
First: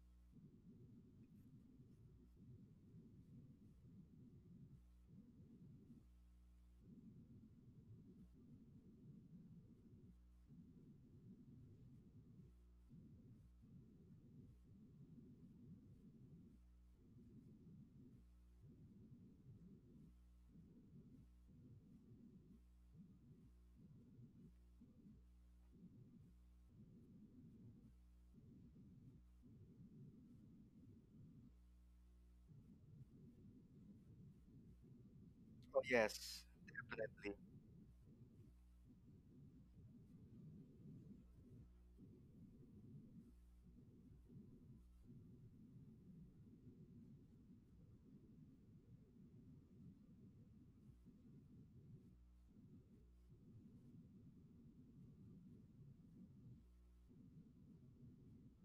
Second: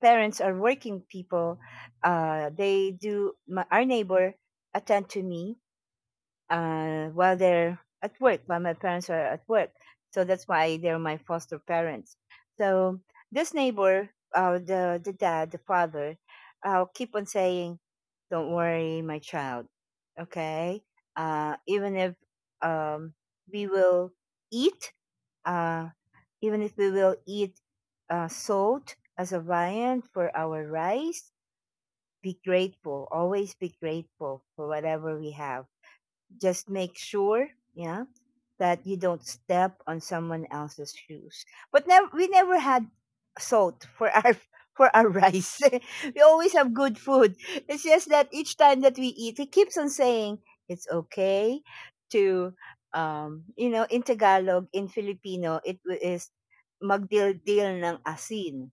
parents are working people, they do, my, our neighbor attend to me while they're at work, while my parents are at work. So that's why they're my foster parents. So this neighbor, the dad, the father, keep on saying, "Don't worry, my child. Okay, even if, um, we will eat, uh, even if we will eat salt as a viand for our rice." Be grateful, always be grateful for whatever we have,
Oh, yes,
just make
definitely.
sure, yeah, that you don't step on someone else's shoes. But never, we never had salt for our for our rice. We always have good food. It's just that each time that we eat, he keeps on saying it's okay to, you know, in Tagalog, in Filipino, it is magdildil ng asin.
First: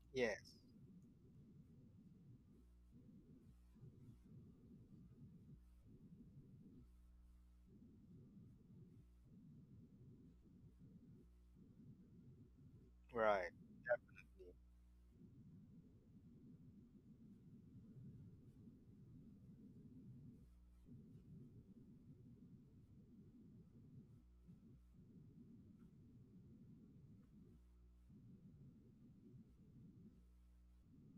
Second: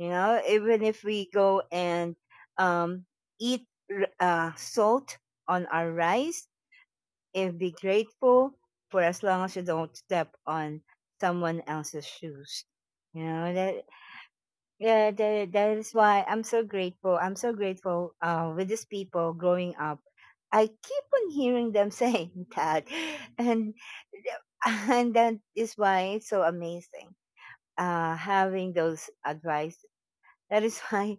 You
Yes,
know, even if we go and um, eat salt on our rice and be grateful for as long as you don't step on someone else's shoes. You
right.
know that, yeah, that is why I'm so grateful. I'm so grateful with these people growing up. I keep on hearing them saying that, and and that is why it's so amazing having those advice. That is why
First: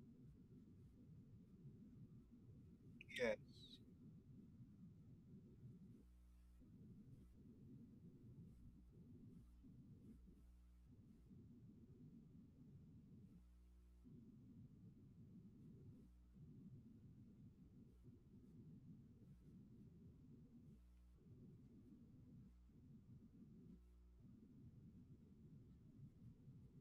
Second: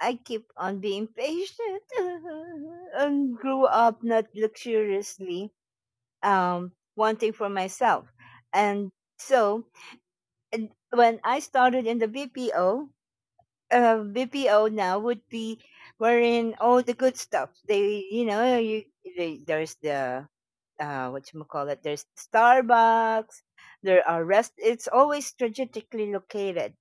I keep on being patient
Yeah,
and grew up not luxuriously, wanting for myself. And so, and when I started in the BPO, BPO now would be wherein all the good stuff. They, you know, there's the, what you call it, there's Starbucks, there are rest, it's always strategically located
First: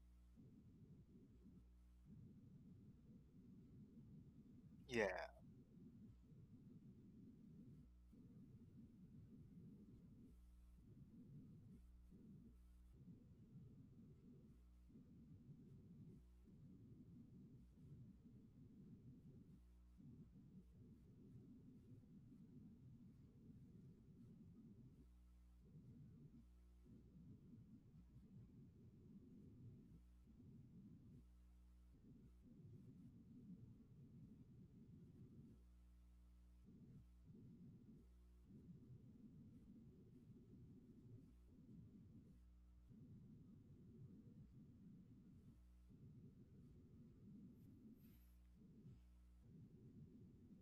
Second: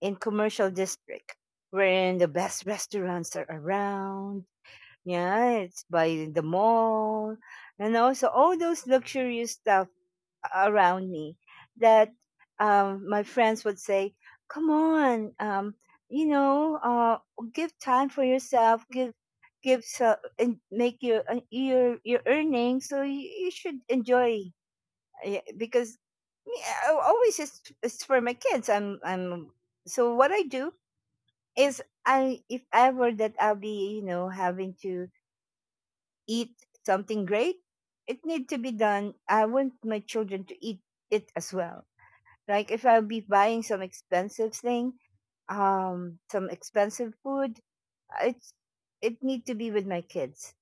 in commercial district wherein the best restaurants are around.
yeah,
Yeah, it's by the mall, and also all those luxurious stuff around me that my friends would say, "Come on, you know, uh, give time for yourself. Give so and make your your earnings. So you should enjoy because yeah, I always it's for my kids. I'm so what I do is I if ever that I'll be having to eat something great, it need to be done. I want my children to eat it as well, like if I'll be buying some expensive thing, some expensive food, uh, it's it need to be with my kids.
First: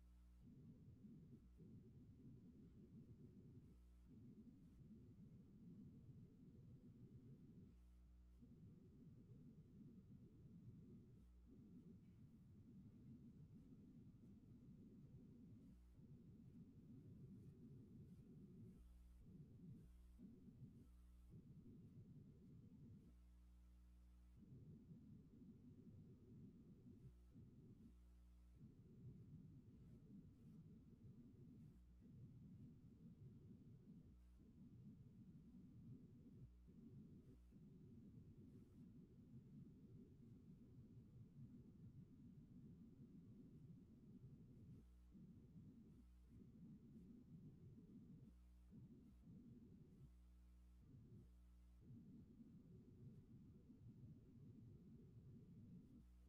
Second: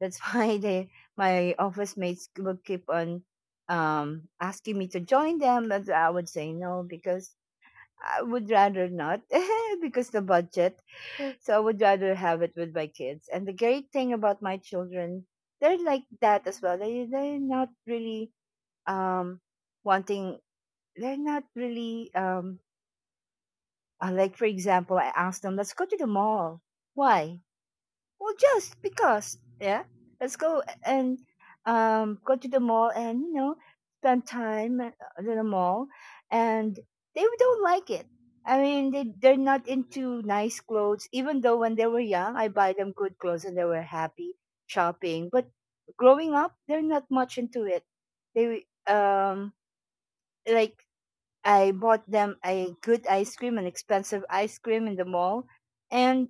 That's why they my office mates will keep on asking me to join them, but I would say no because I would rather not because the budget. So I would rather have it with my kids. And the great thing about my children, they're like that as well. They're not really um wanting. They're not really Like, for example, I asked them, let's go to the mall. Why? Well, just because. Yeah. Let's go and go to the mall and, spend time at the mall. And they don't like it. I mean, they're not into nice clothes, even though when they were young, I buy them good clothes and they were happy shopping. But growing up, they're not much into it. They, um, like, I bought them a good ice cream, an expensive ice cream in the mall, and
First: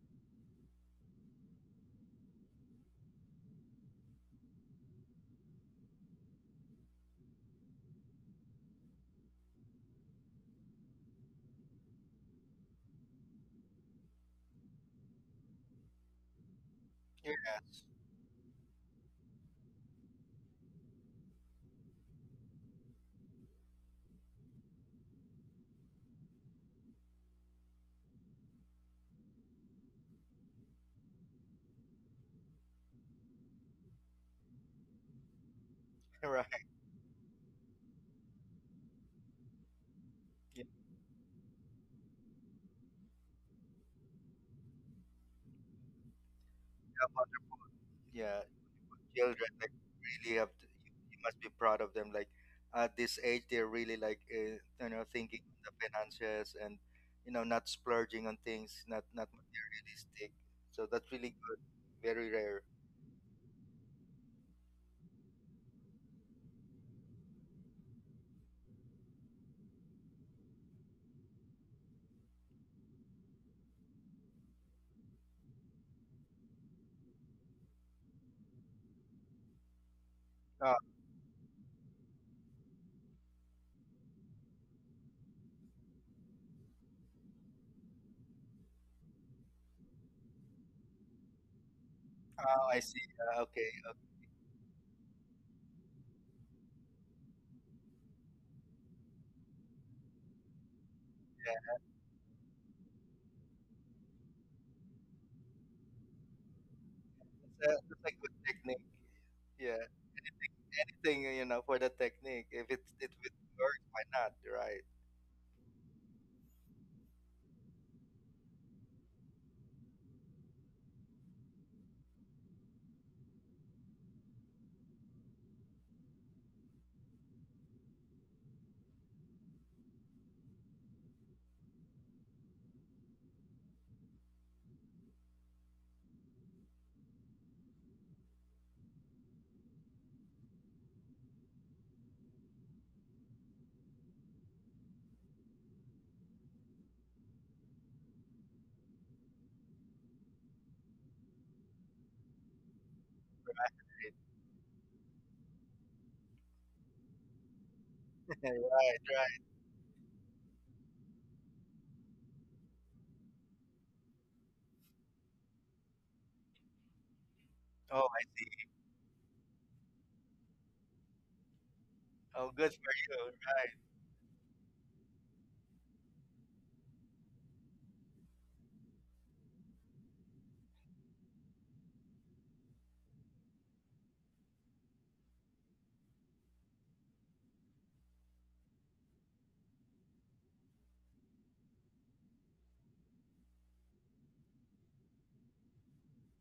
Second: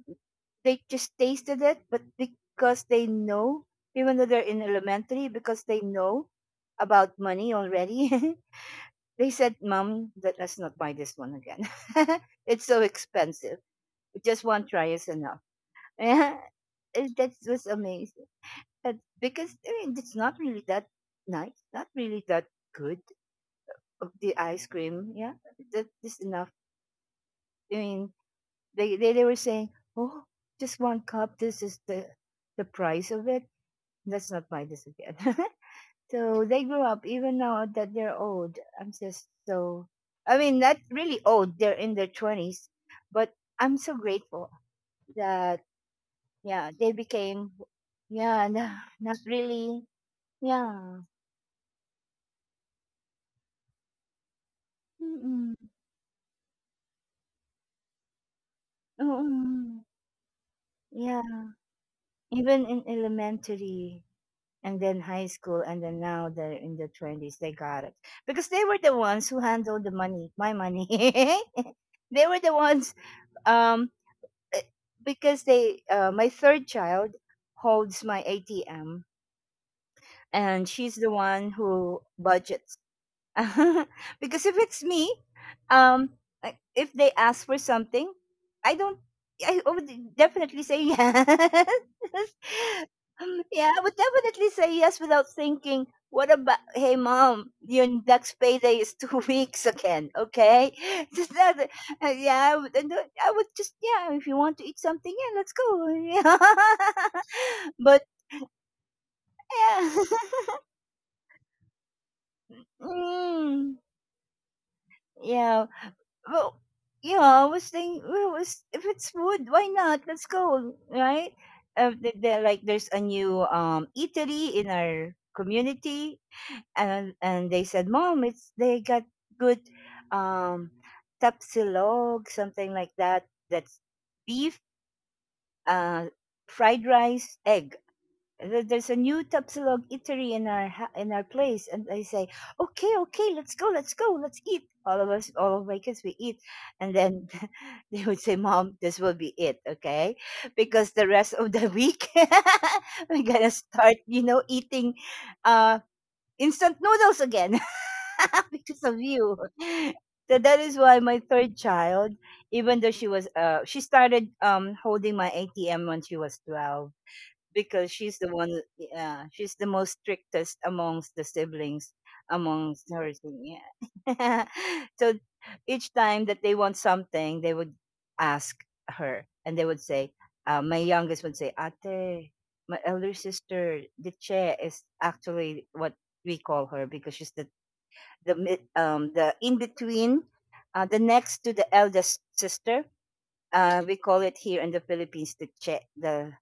they just tasted it. But because they know, even though they're in elementary, because they know about money already, they said, "Mom, let us not buy this one again. It's so expensive. Just one try is enough." And that
yeah,
was amazing. And because I mean, it's not really that nice, not really that good of the ice cream. Yeah, that is enough. I mean, they were saying, "Oh, just one cup. This is the price of it. Let's not buy this again." So
right.
they grew up. Even now that they're old, I'm just so. I mean,
Yeah,
not really old. They're in their twenties, but I'm so grateful that, yeah, they
about-
became,
yeah.
yeah. Not
Children, like,
really.
really have to,
Yeah.
you must be proud of them. Like, at this age, they're really like, you know, thinking
Mm-mm.
of the finances and, you know, not splurging on things, not
Mm-mm.
materialistic. So that's really
Yeah,
good. Very rare.
even in elementary and then high school and then now they're in the 20s, they got it because they were the ones who handled the money, my money. They were the ones, um eh, because they my third child holds my atm, and
Oh,
she's the one who budgets. Because if it's me, um, if they ask for something, I don't. I would definitely say yes.
oh I see. Okay,
Yeah, I would definitely say yes without thinking. What about? "Hey, mom, your next payday is two weeks again. Okay," just that. Yeah, I would, I would just, yeah. If you want to eat something, yeah, let's go. Yeah.
it's it's
But
a good technique. Yeah,
yeah.
thing you know for the technique. If it
Mm,
works, why not? Right.
yeah. Well, yeah, I was thinking, well, if it's wood, why not? Let's go, right? They, like, there's a new eatery in our community, and they said, "Mom, it's they got good um tapsilog," something like that. That's beef, uh, fried rice, egg. There's a new Tapsilog eatery in our ha- in our place, and I say, okay, okay, let's go, let's go, let's eat. All of us, all of my kids, we eat, and then they would say, "Mom, this will be it, okay? Because the rest of the week we're gonna start, eating uh instant noodles again
Yeah, right,
because of you."
right.
So that is why my third child, even though she started holding my ATM when she was 12, because
Oh,
she's the one, yeah, she's the most strictest amongst the siblings,
oh, good
amongst
for
her
you.
sing-
Right.
yeah. So each time that they want something, they would ask her and they would say, my youngest would say, "Ate," my elder sister, the chair, is actually what we call her, because she's the in between, the next to the eldest sister. We call it here in the Philippines the che, the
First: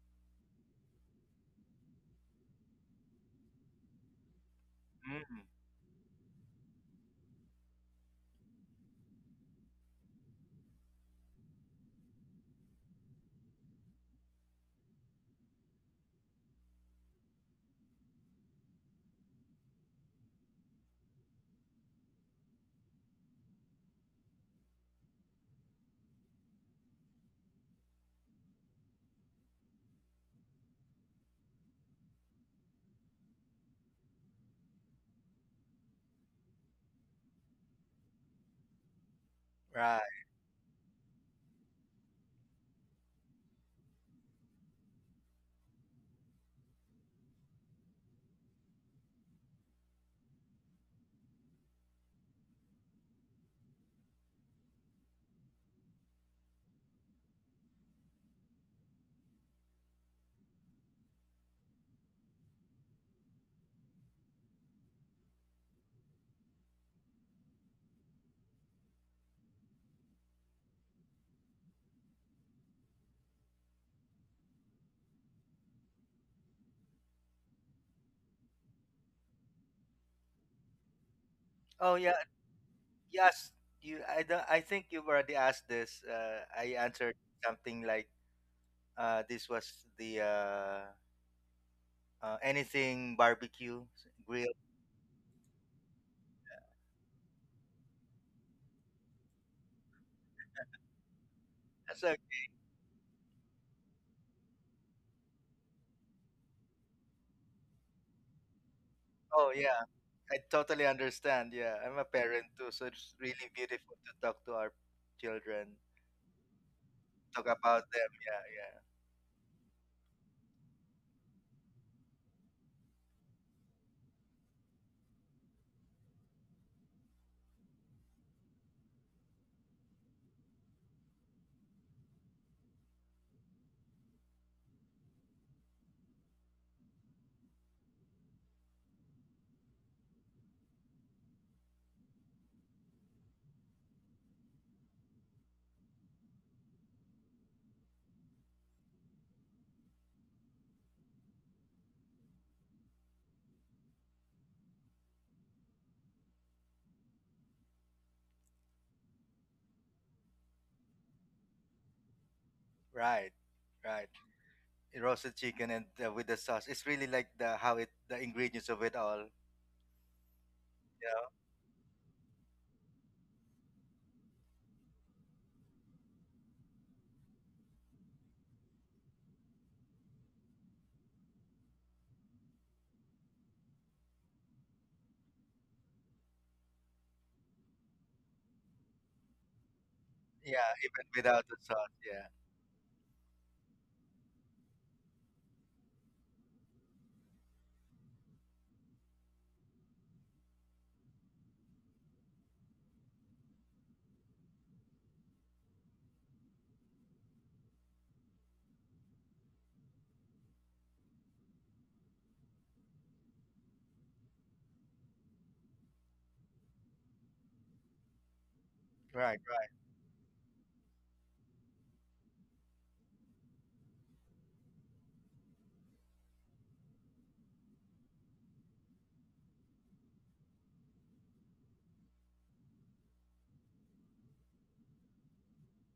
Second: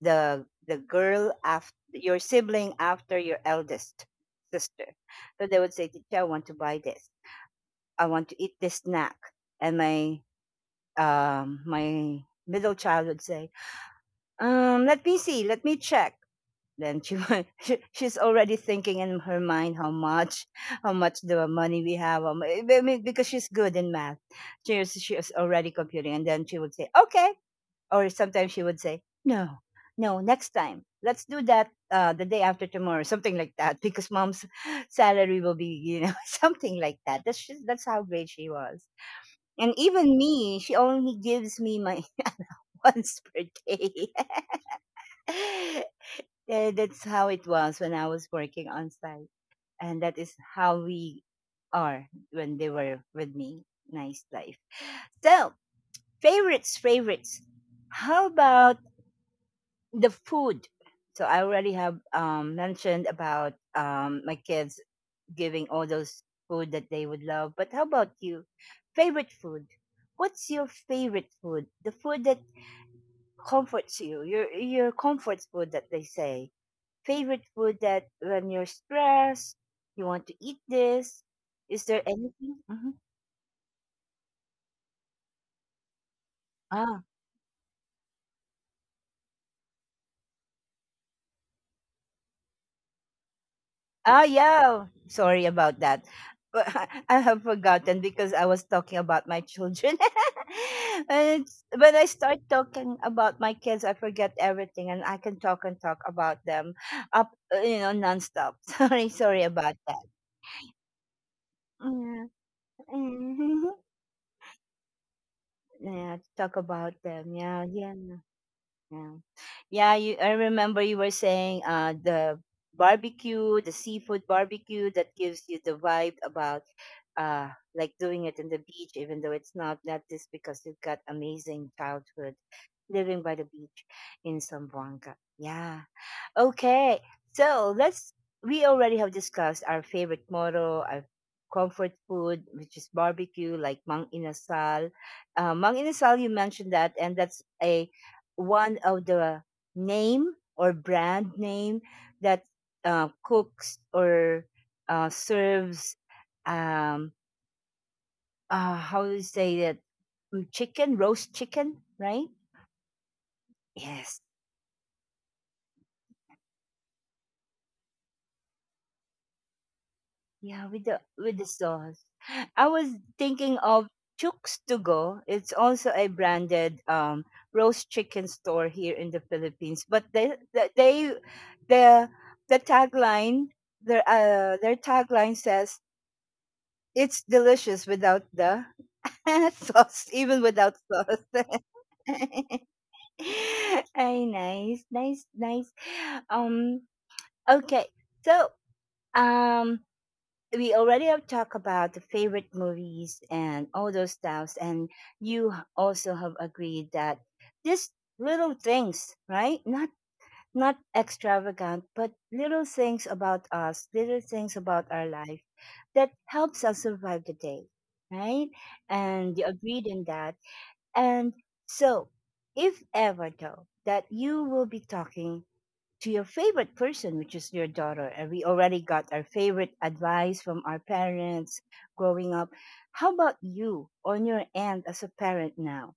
the the girl after your sibling, after your eldest sister.
Mm,
So they would say, "Teacher, I want to buy this. I want to eat this snack." And my middle child would say, Let me see. Let me check." Then, she's already thinking in her mind how much the money we have. How I mean, because she's good in math, she was already computing, and then she would say, "Okay," or sometimes she would say, "No, no, next time. Let's do that, the day after tomorrow, something like that, because mom's salary will be, something like that." That's how great she was. And
right.
even me, she only gives me my once per day. That's how it was when I was working on site, and that is how we are when they were with me. Nice life. So favorites, favorites. How about the food. So I already have, mentioned about, my kids giving all those food that they would love. But how about you? Favorite food? What's your favorite food? The food that comforts you. your comfort food that they say. Favorite food that when you're stressed, you want to eat this. Is
Oh,
there
yeah.
anything? Mm-hmm.
Yes. You. I don't. I think you've already asked this. I answered something like, this was the anything barbecue
Oh,
grill.
yeah. Sorry about that. But I have forgotten because I was talking about my children. And when
That's
I
like,
start talking about my kids, I forget everything and I can talk and talk about them up, nonstop. Sorry, sorry
oh
about
yeah.
that.
I totally understand. Yeah, I'm a
Yeah.
parent too, so it's really beautiful to talk to our children,
Yeah, talk about them.
talk
Yeah,
about
yeah,
them. Yeah, yeah.
yeah. Yeah, I remember you were saying, the barbecue, the seafood barbecue that gives you the vibe about, uh, like doing it in the beach, even though it's not, that just because you've got amazing childhood living by the beach in Zamboanga. Yeah. Okay, so let's. We already have discussed our favorite motto, our comfort food, which is barbecue, like mang inasal. Mang inasal, you mentioned that, and that's a one of the name or brand name that, cooks or, serves. Um, how do you say that? Chicken, roast chicken, right?
Right. Right.
Yes.
Roasted chicken and with the sauce. It's really like the how it the ingredients of it all.
Yeah, with the
Yeah.
with the sauce. I was thinking of Chooks to Go. It's also a branded, roast chicken store here in the Philippines. But they the the tagline their tagline says it's delicious without the sauce, even
Yeah,
without
even without
sauce.
the sauce. Yeah.
Ay, nice, nice, nice. Um, okay. So, um, we already have talked about the favorite movies and all those stuffs, and you also have agreed that these little things, right? Not extravagant, but little things about us, little things about our life that helps us survive the day, right? And
Right,
you
right.
agreed in that. And so if ever though that you will be talking to your favorite person, which is your daughter. And we already got our favorite advice from our parents growing up. How about you on your end as a parent now?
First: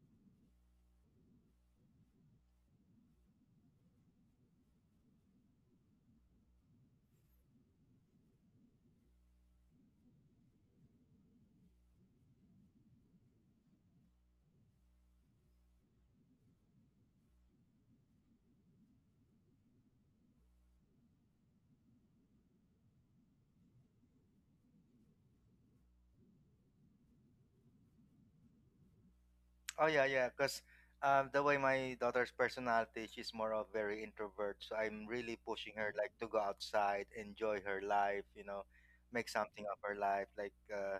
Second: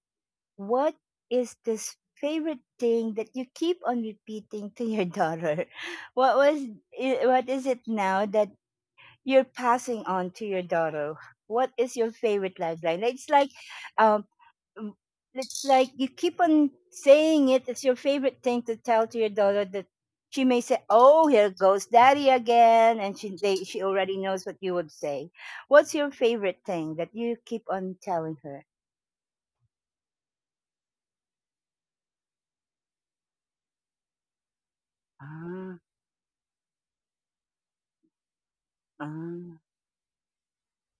What is this favorite thing that you keep on repeating to your daughter? What was what is it now that you're passing on to your daughter? What is your favorite lifeline? Um, um, it's like you keep on saying it. It's your favorite thing to tell to your daughter that she may say, "Oh, here goes daddy again," and she already knows what you would say. What's your favorite thing that you keep on telling her?
Oh yeah, yeah. Because the way my daughter's personality, she's more of very introvert. So I'm really pushing
Ah,
her like to go outside, enjoy her life. You know, make
ah,
something of her life. Like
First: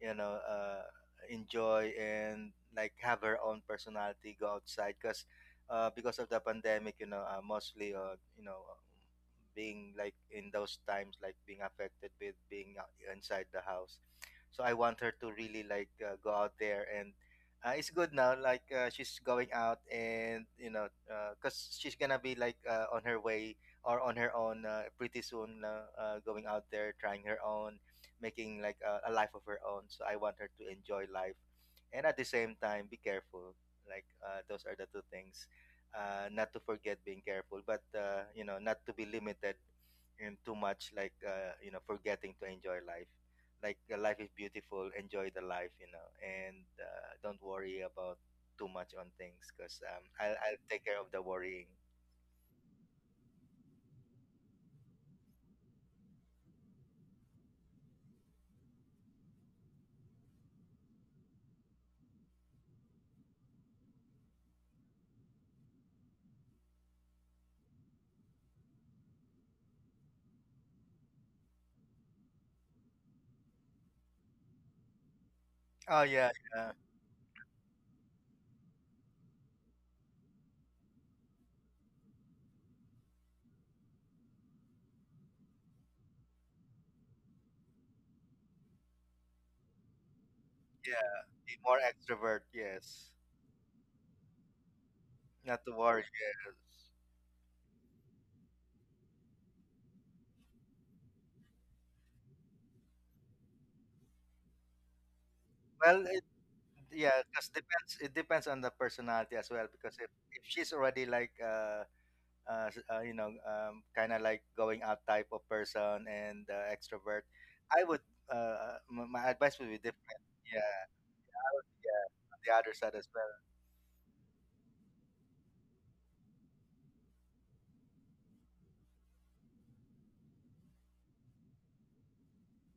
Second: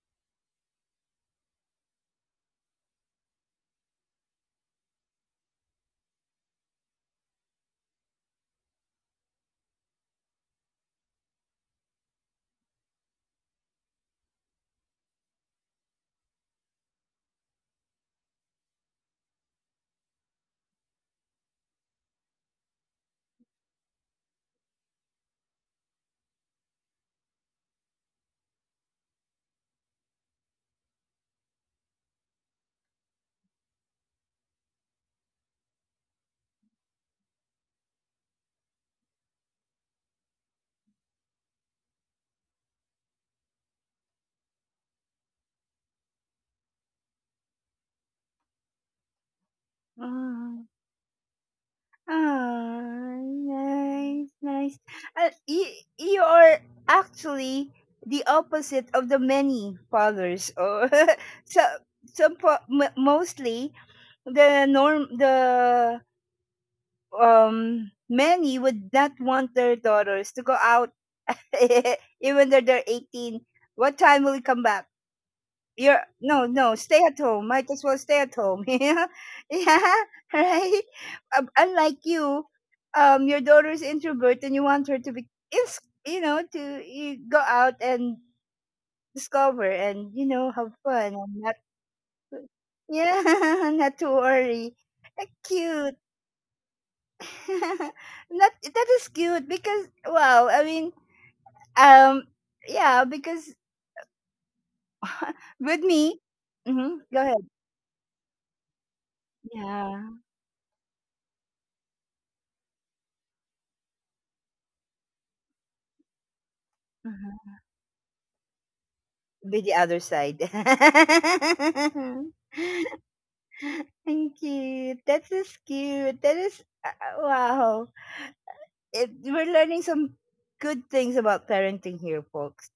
you know, uh, enjoy and like have her own personality. Go outside because of the pandemic, you know, mostly being like in those times like being affected with being inside the house. So I want her to really like go out there. And it's good now. Like she's going out, and you know, because she's gonna be like on her way or on her own pretty soon. Going out there, trying her own, making like a life of her own. So I want her to enjoy life, and at the same time, be careful. Like those are the two things. Not to forget being careful, but you know, not to be limited and too much. Like you know, forgetting to enjoy life, like the life is beautiful, enjoy the life, you know. And don't worry about too much on things because I'll
ah,
take care of the worrying.
ah, nice, nice. Uh, you, you are actually the opposite of the many fathers. Or so some mostly the norm, the many would not want their daughters to go out, even though they're 18. "What time will you come back? You're
Oh yeah,
no,
yeah,
no, stay at home. Might as well stay at home." Yeah, yeah. Right. Unlike you, your daughter's introvert and you want her to be, is, to, you go out and discover, and have
yeah,
fun and
be
not,
more extrovert, yes.
yeah, not to worry.
Not to
Cute.
worry, yes.
That is cute because wow. I mean, um, yeah, because with
well
me,
it,
go
yeah,
ahead,
because depends, it depends on the personality as well, because
yeah,
if she's already like you know, kind of like going out type of person and extrovert,
uh-huh.
I would my advice
Be
would
the
be
other
different.
side.
Yeah, yeah, on the other side as well.
Thank you. That is cute. That is, wow. We're learning some good things about parenting here, folks.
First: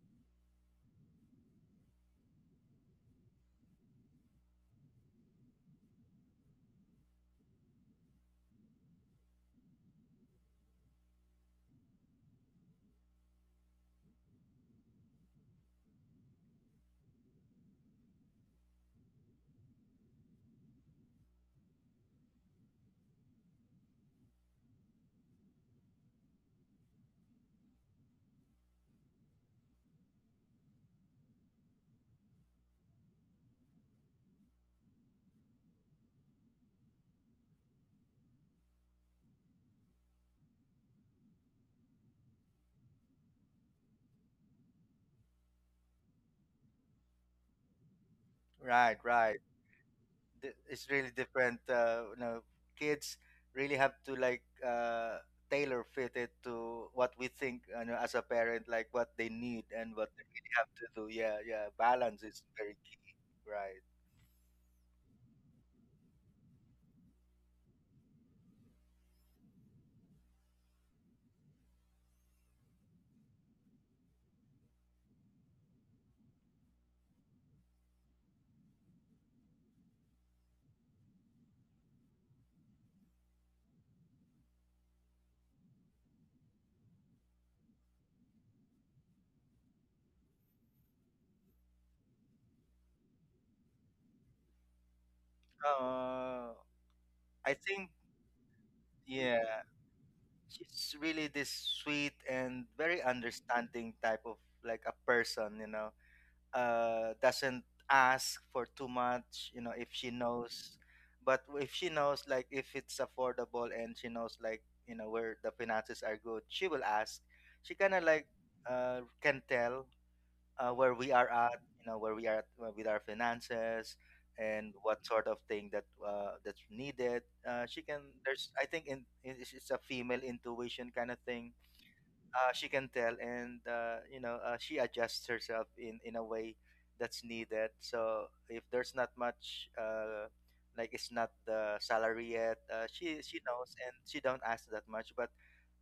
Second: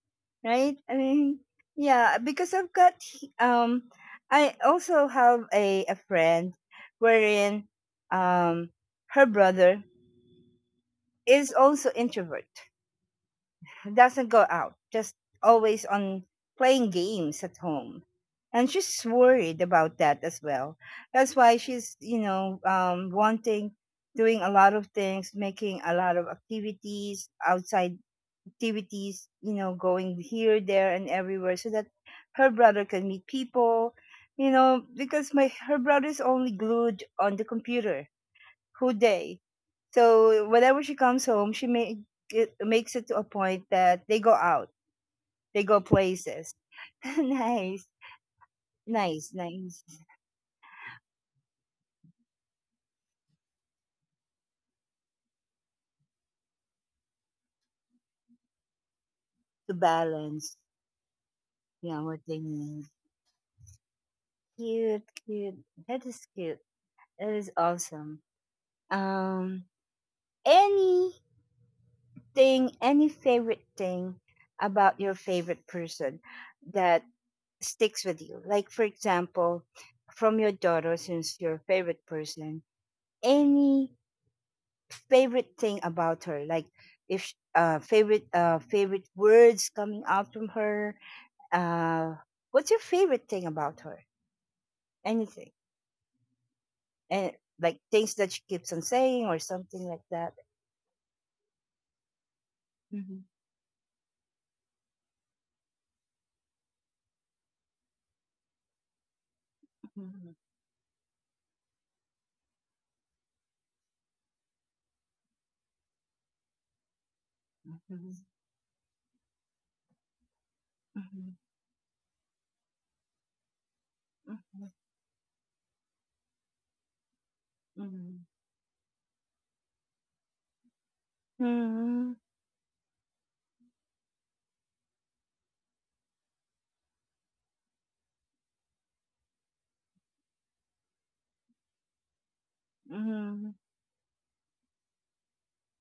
Right? I mean, yeah, because um, I also have a friend wherein, um her brother is also introvert, doesn't go out, just always on playing games at home. And she's worried about that as well. That's why she's, wanting, doing a lot of things, making a lot of activities, outside activities, going here, there, and everywhere so that her brother can meet people, because my her brother's only glued on the computer whole day. So whenever she comes home, she makes it to a point that they go out, they go places. Nice,
Right,
nice,
right.
nice.
It's really different. You know, kids really have to like tailor fit it to what we think, you know, as a parent, like what they need
To
and what they really
balance,
have to do. Yeah, yeah. Balance
what they
is very
need.
key. Right.
Cute, cute. That is cute. That is awesome. Um, Anything, any favorite thing about your favorite person that sticks with you? Like, for example, from your daughter, since your favorite person, any favorite thing about her? Like, if favorite, favorite words coming out from her. Uh, what's your favorite thing about her? Anything?
Uh,
And
I
like
think,
things that she keeps on saying or
yeah,
something like that.
she's really this sweet and very
Mhm,
understanding type of like a person, you know. Doesn't ask for too much, you know, if she
mhm,
knows. But if she knows, like, if it's affordable and she knows, like, you know, where the finances are good, she will ask. She kind of
mhm,
like can tell where we are at, you know, where we are at with our finances
mhm, mhm,
and what sort of thing that that's needed. She can. There's, I think, in it's a female intuition kind of thing.
mhm,
She can tell, and you know, she adjusts herself in a way that's needed. So if there's not much like, it's not the salary yet, she
mhm,
knows and she don't ask that much. But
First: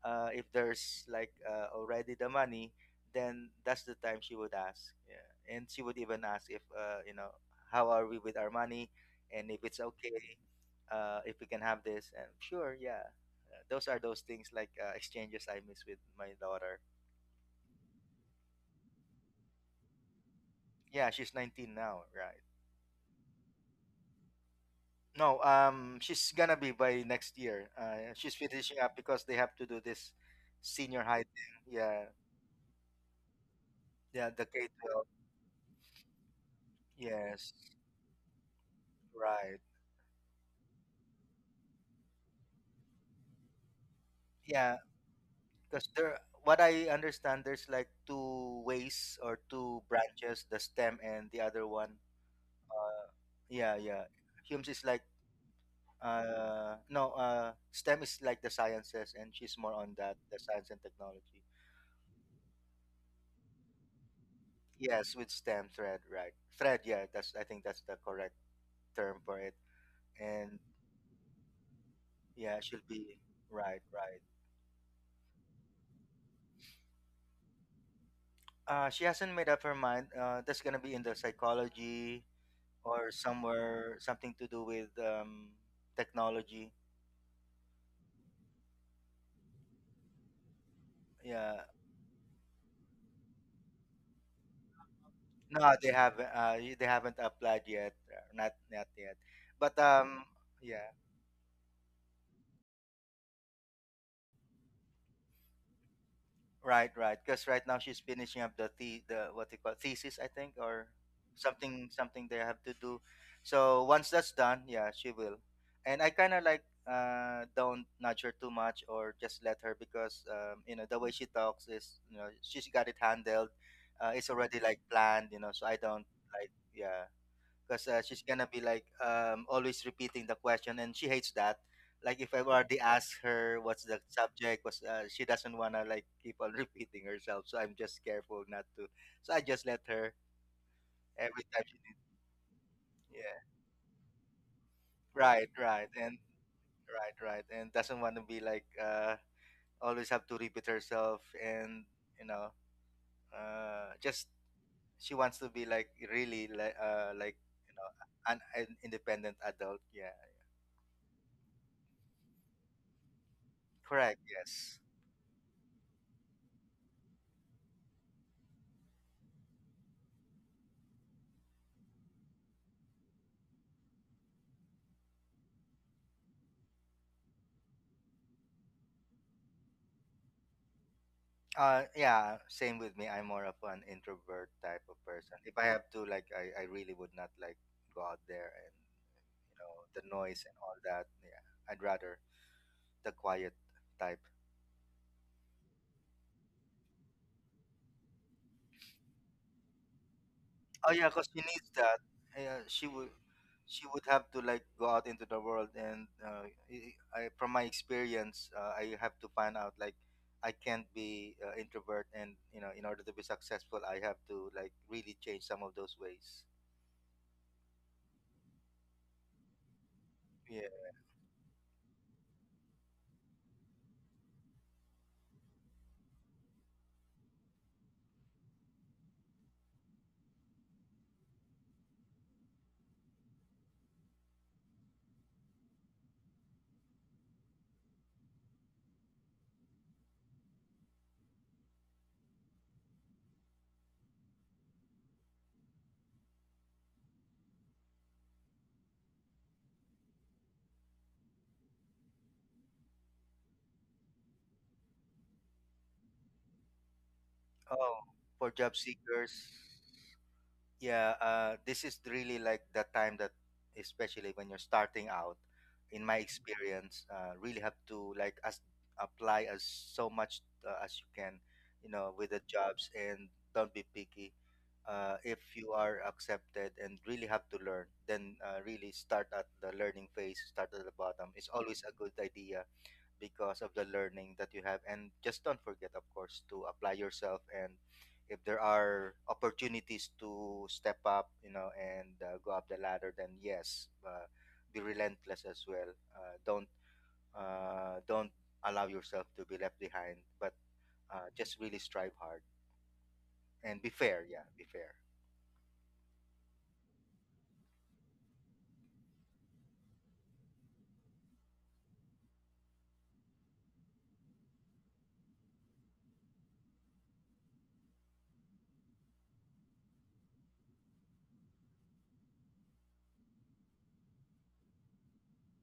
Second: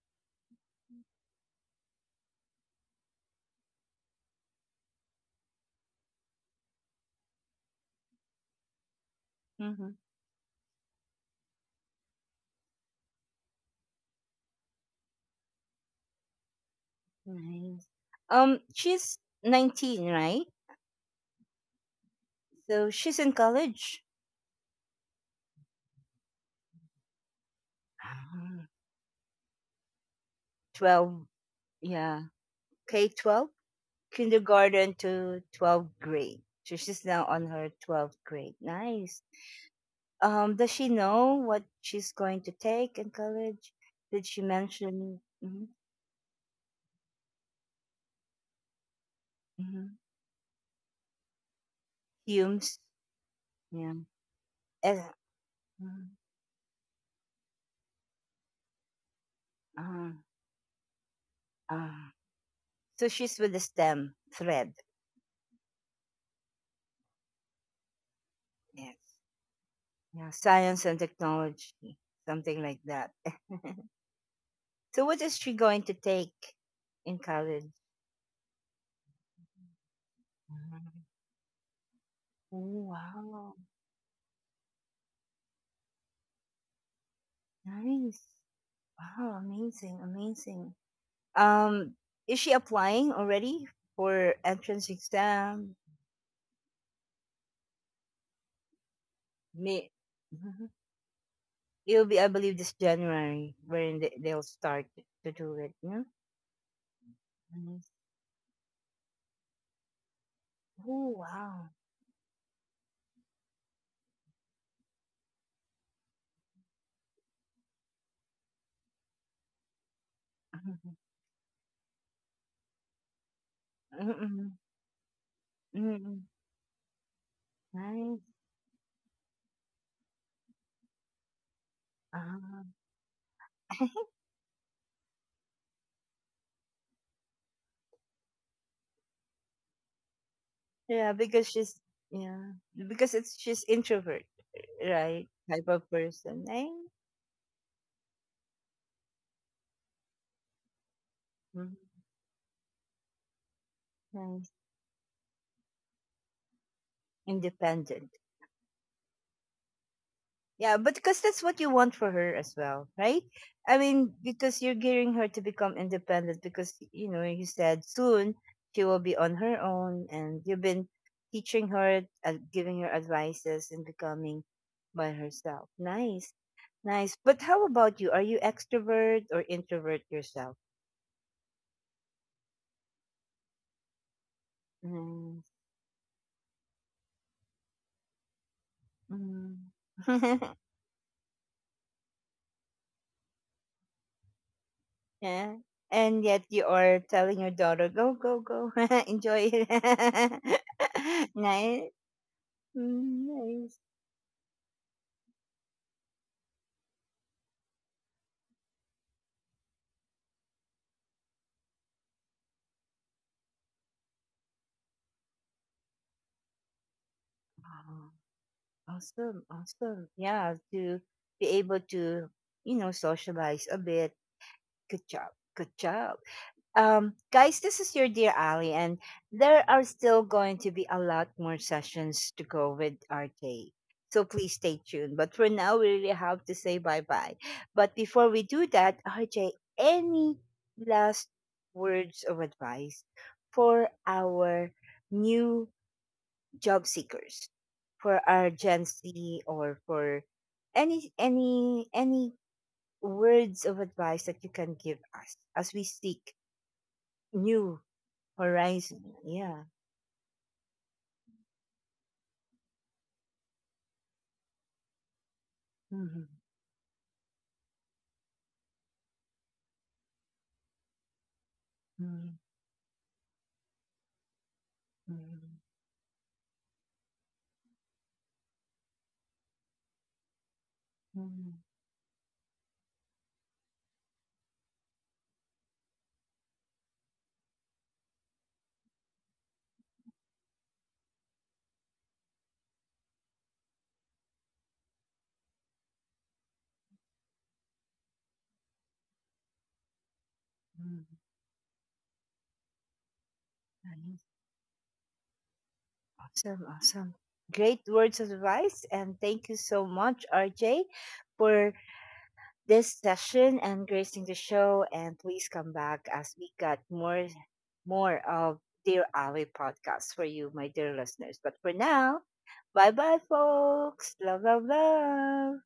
if there's like already the money, then that's the time she would ask. Yeah, and she would even ask if you know, how are we with our money and if
mhm,
it's
mhm.
okay, if we can have this, and sure, yeah. Those are those things like exchanges I miss with my daughter.
Nice. She's 19, right?
Yeah, she's 19 now, right?
So she's in college.
No, she's gonna be by next year. She's
Ah,
finishing up because they have to do this senior high
12,
thing. Yeah,
yeah. K 12,
yeah, the
kindergarten
K-12.
to 12th grade. So she's now on
Yes,
her 12th grade. Nice.
right.
Does she know what she's going to take in college? Did she
Yeah,
mention, mm-hmm,
because there, what I understand, there's like two ways or two
mm-hmm,
branches, the STEM and the other one.
Hume's?
Uh, Yeah,
Yeah.
yeah. Humes is like
Eh, mm,
no STEM is like the sciences, and she's more on
Uh,
that, the science and technology.
uh, so she's with the STEM thread.
Yes, with STEM thread, right. Thread, yeah, that's I think that's the correct
Yes.
term for it.
Yeah,
And
science and technology,
yeah,
something like
she'll
that.
be, right, right.
So what is she going to take in college?
Uh, she hasn't made up her mind. Uh, that's gonna be in
Mhm.
the psychology
Oh,
or
wow.
somewhere, something to do with technology.
Nice. Wow, amazing, amazing.
Yeah,
Um, is she applying already for entrance
no,
exam?
they haven't, uh, they haven't applied yet. Uh, not not yet. But
May, mhm.
yeah.
It'll be, I believe, this January when they'll start to do it. Yeah?
Right, right. Because right now
Nice.
she's finishing up the what they call thesis, I think, or
Oh, wow.
something, something they have to do. So once that's done, yeah, she will. And I kind of like don't nudge her too much, or just let her because you know,
Hmm,
the way she talks is, you know, she's got it handled.
hmm,
It's
hmm.
already like planned, you know. So I don't
Mm.
like, yeah, because
Nice.
she's gonna be like always repeating the question, and she hates that. Like if I
Ah.
already ask her what's the subject, was she doesn't wanna like keep on repeating herself. So I'm just careful not to. So I just let her
Yeah,
every
because
time
she's,
she needs.
yeah, because it's
Yeah,
she's introvert, right?
right,
Type of
right, and
person. Nice.
doesn't want to be like always have to repeat herself,
Mhm.
and you know, just
Nice.
she wants to be like really like you know,
Independent.
an independent adult. Yeah,
Yeah, but because that's what you want for her as well, right? I mean,
correct.
because you're
Yes.
gearing her to become independent because, you said soon she will be on her own and you've been teaching her, giving her advices and becoming by herself. Nice, nice. But how about you? Are you extrovert or introvert yourself?
Yeah, same with me. I'm more of an introvert type of person.
Nice.
If I have to, like, I really would not like go out there and you know
Mm.
the noise and all that. Yeah, I'd rather the quiet type.
Yeah. And yet you are telling your daughter, go, go, go, enjoy it.
Oh yeah, because she needs that.
Nice.
Yeah,
Mm,
she
nice.
would have to like go out into the world, and from my experience, I have to find out like I can't be introvert, and you know, in order to be successful, I have to like really change some of those ways.
Oh, awesome, awesome. Yeah,
Yeah.
to be able to, socialize a bit. Good job, good job. Guys, this is your dear Ali, and there are still going to be a lot more sessions to go with RK. So please stay tuned. But for now, we really have to say bye bye. But before we do that, RJ, any last words of advice for our new job seekers, for our Gen Z, or for any words of advice that you can give us as we seek new
Oh, for job
horizon.
seekers,
Yeah.
yeah, this is really like the time that, especially when you're starting out, in my
Mhm,
experience, really have to like as apply as so much as you can, you know, with
mhm,
the jobs, and don't be picky. If
mhm,
you are accepted and really have to learn, then really start at the learning phase, start at the bottom. It's
mhm,
always a good idea because of the learning that you have, and just don't forget, of course, to apply yourself. And if there are opportunities to step up, you know, and go up the ladder, then yes, be relentless as well. Don't allow yourself to be left behind, but
mhm.
just really strive hard, and be
Nice.
fair, yeah, be fair.
Awesome, awesome. Great words of advice, and thank you so much, RJ, for this session and gracing the show. And please come back as we got more of Dear Ali podcast for you, my dear listeners. But for now, bye bye, folks. Love, love, love.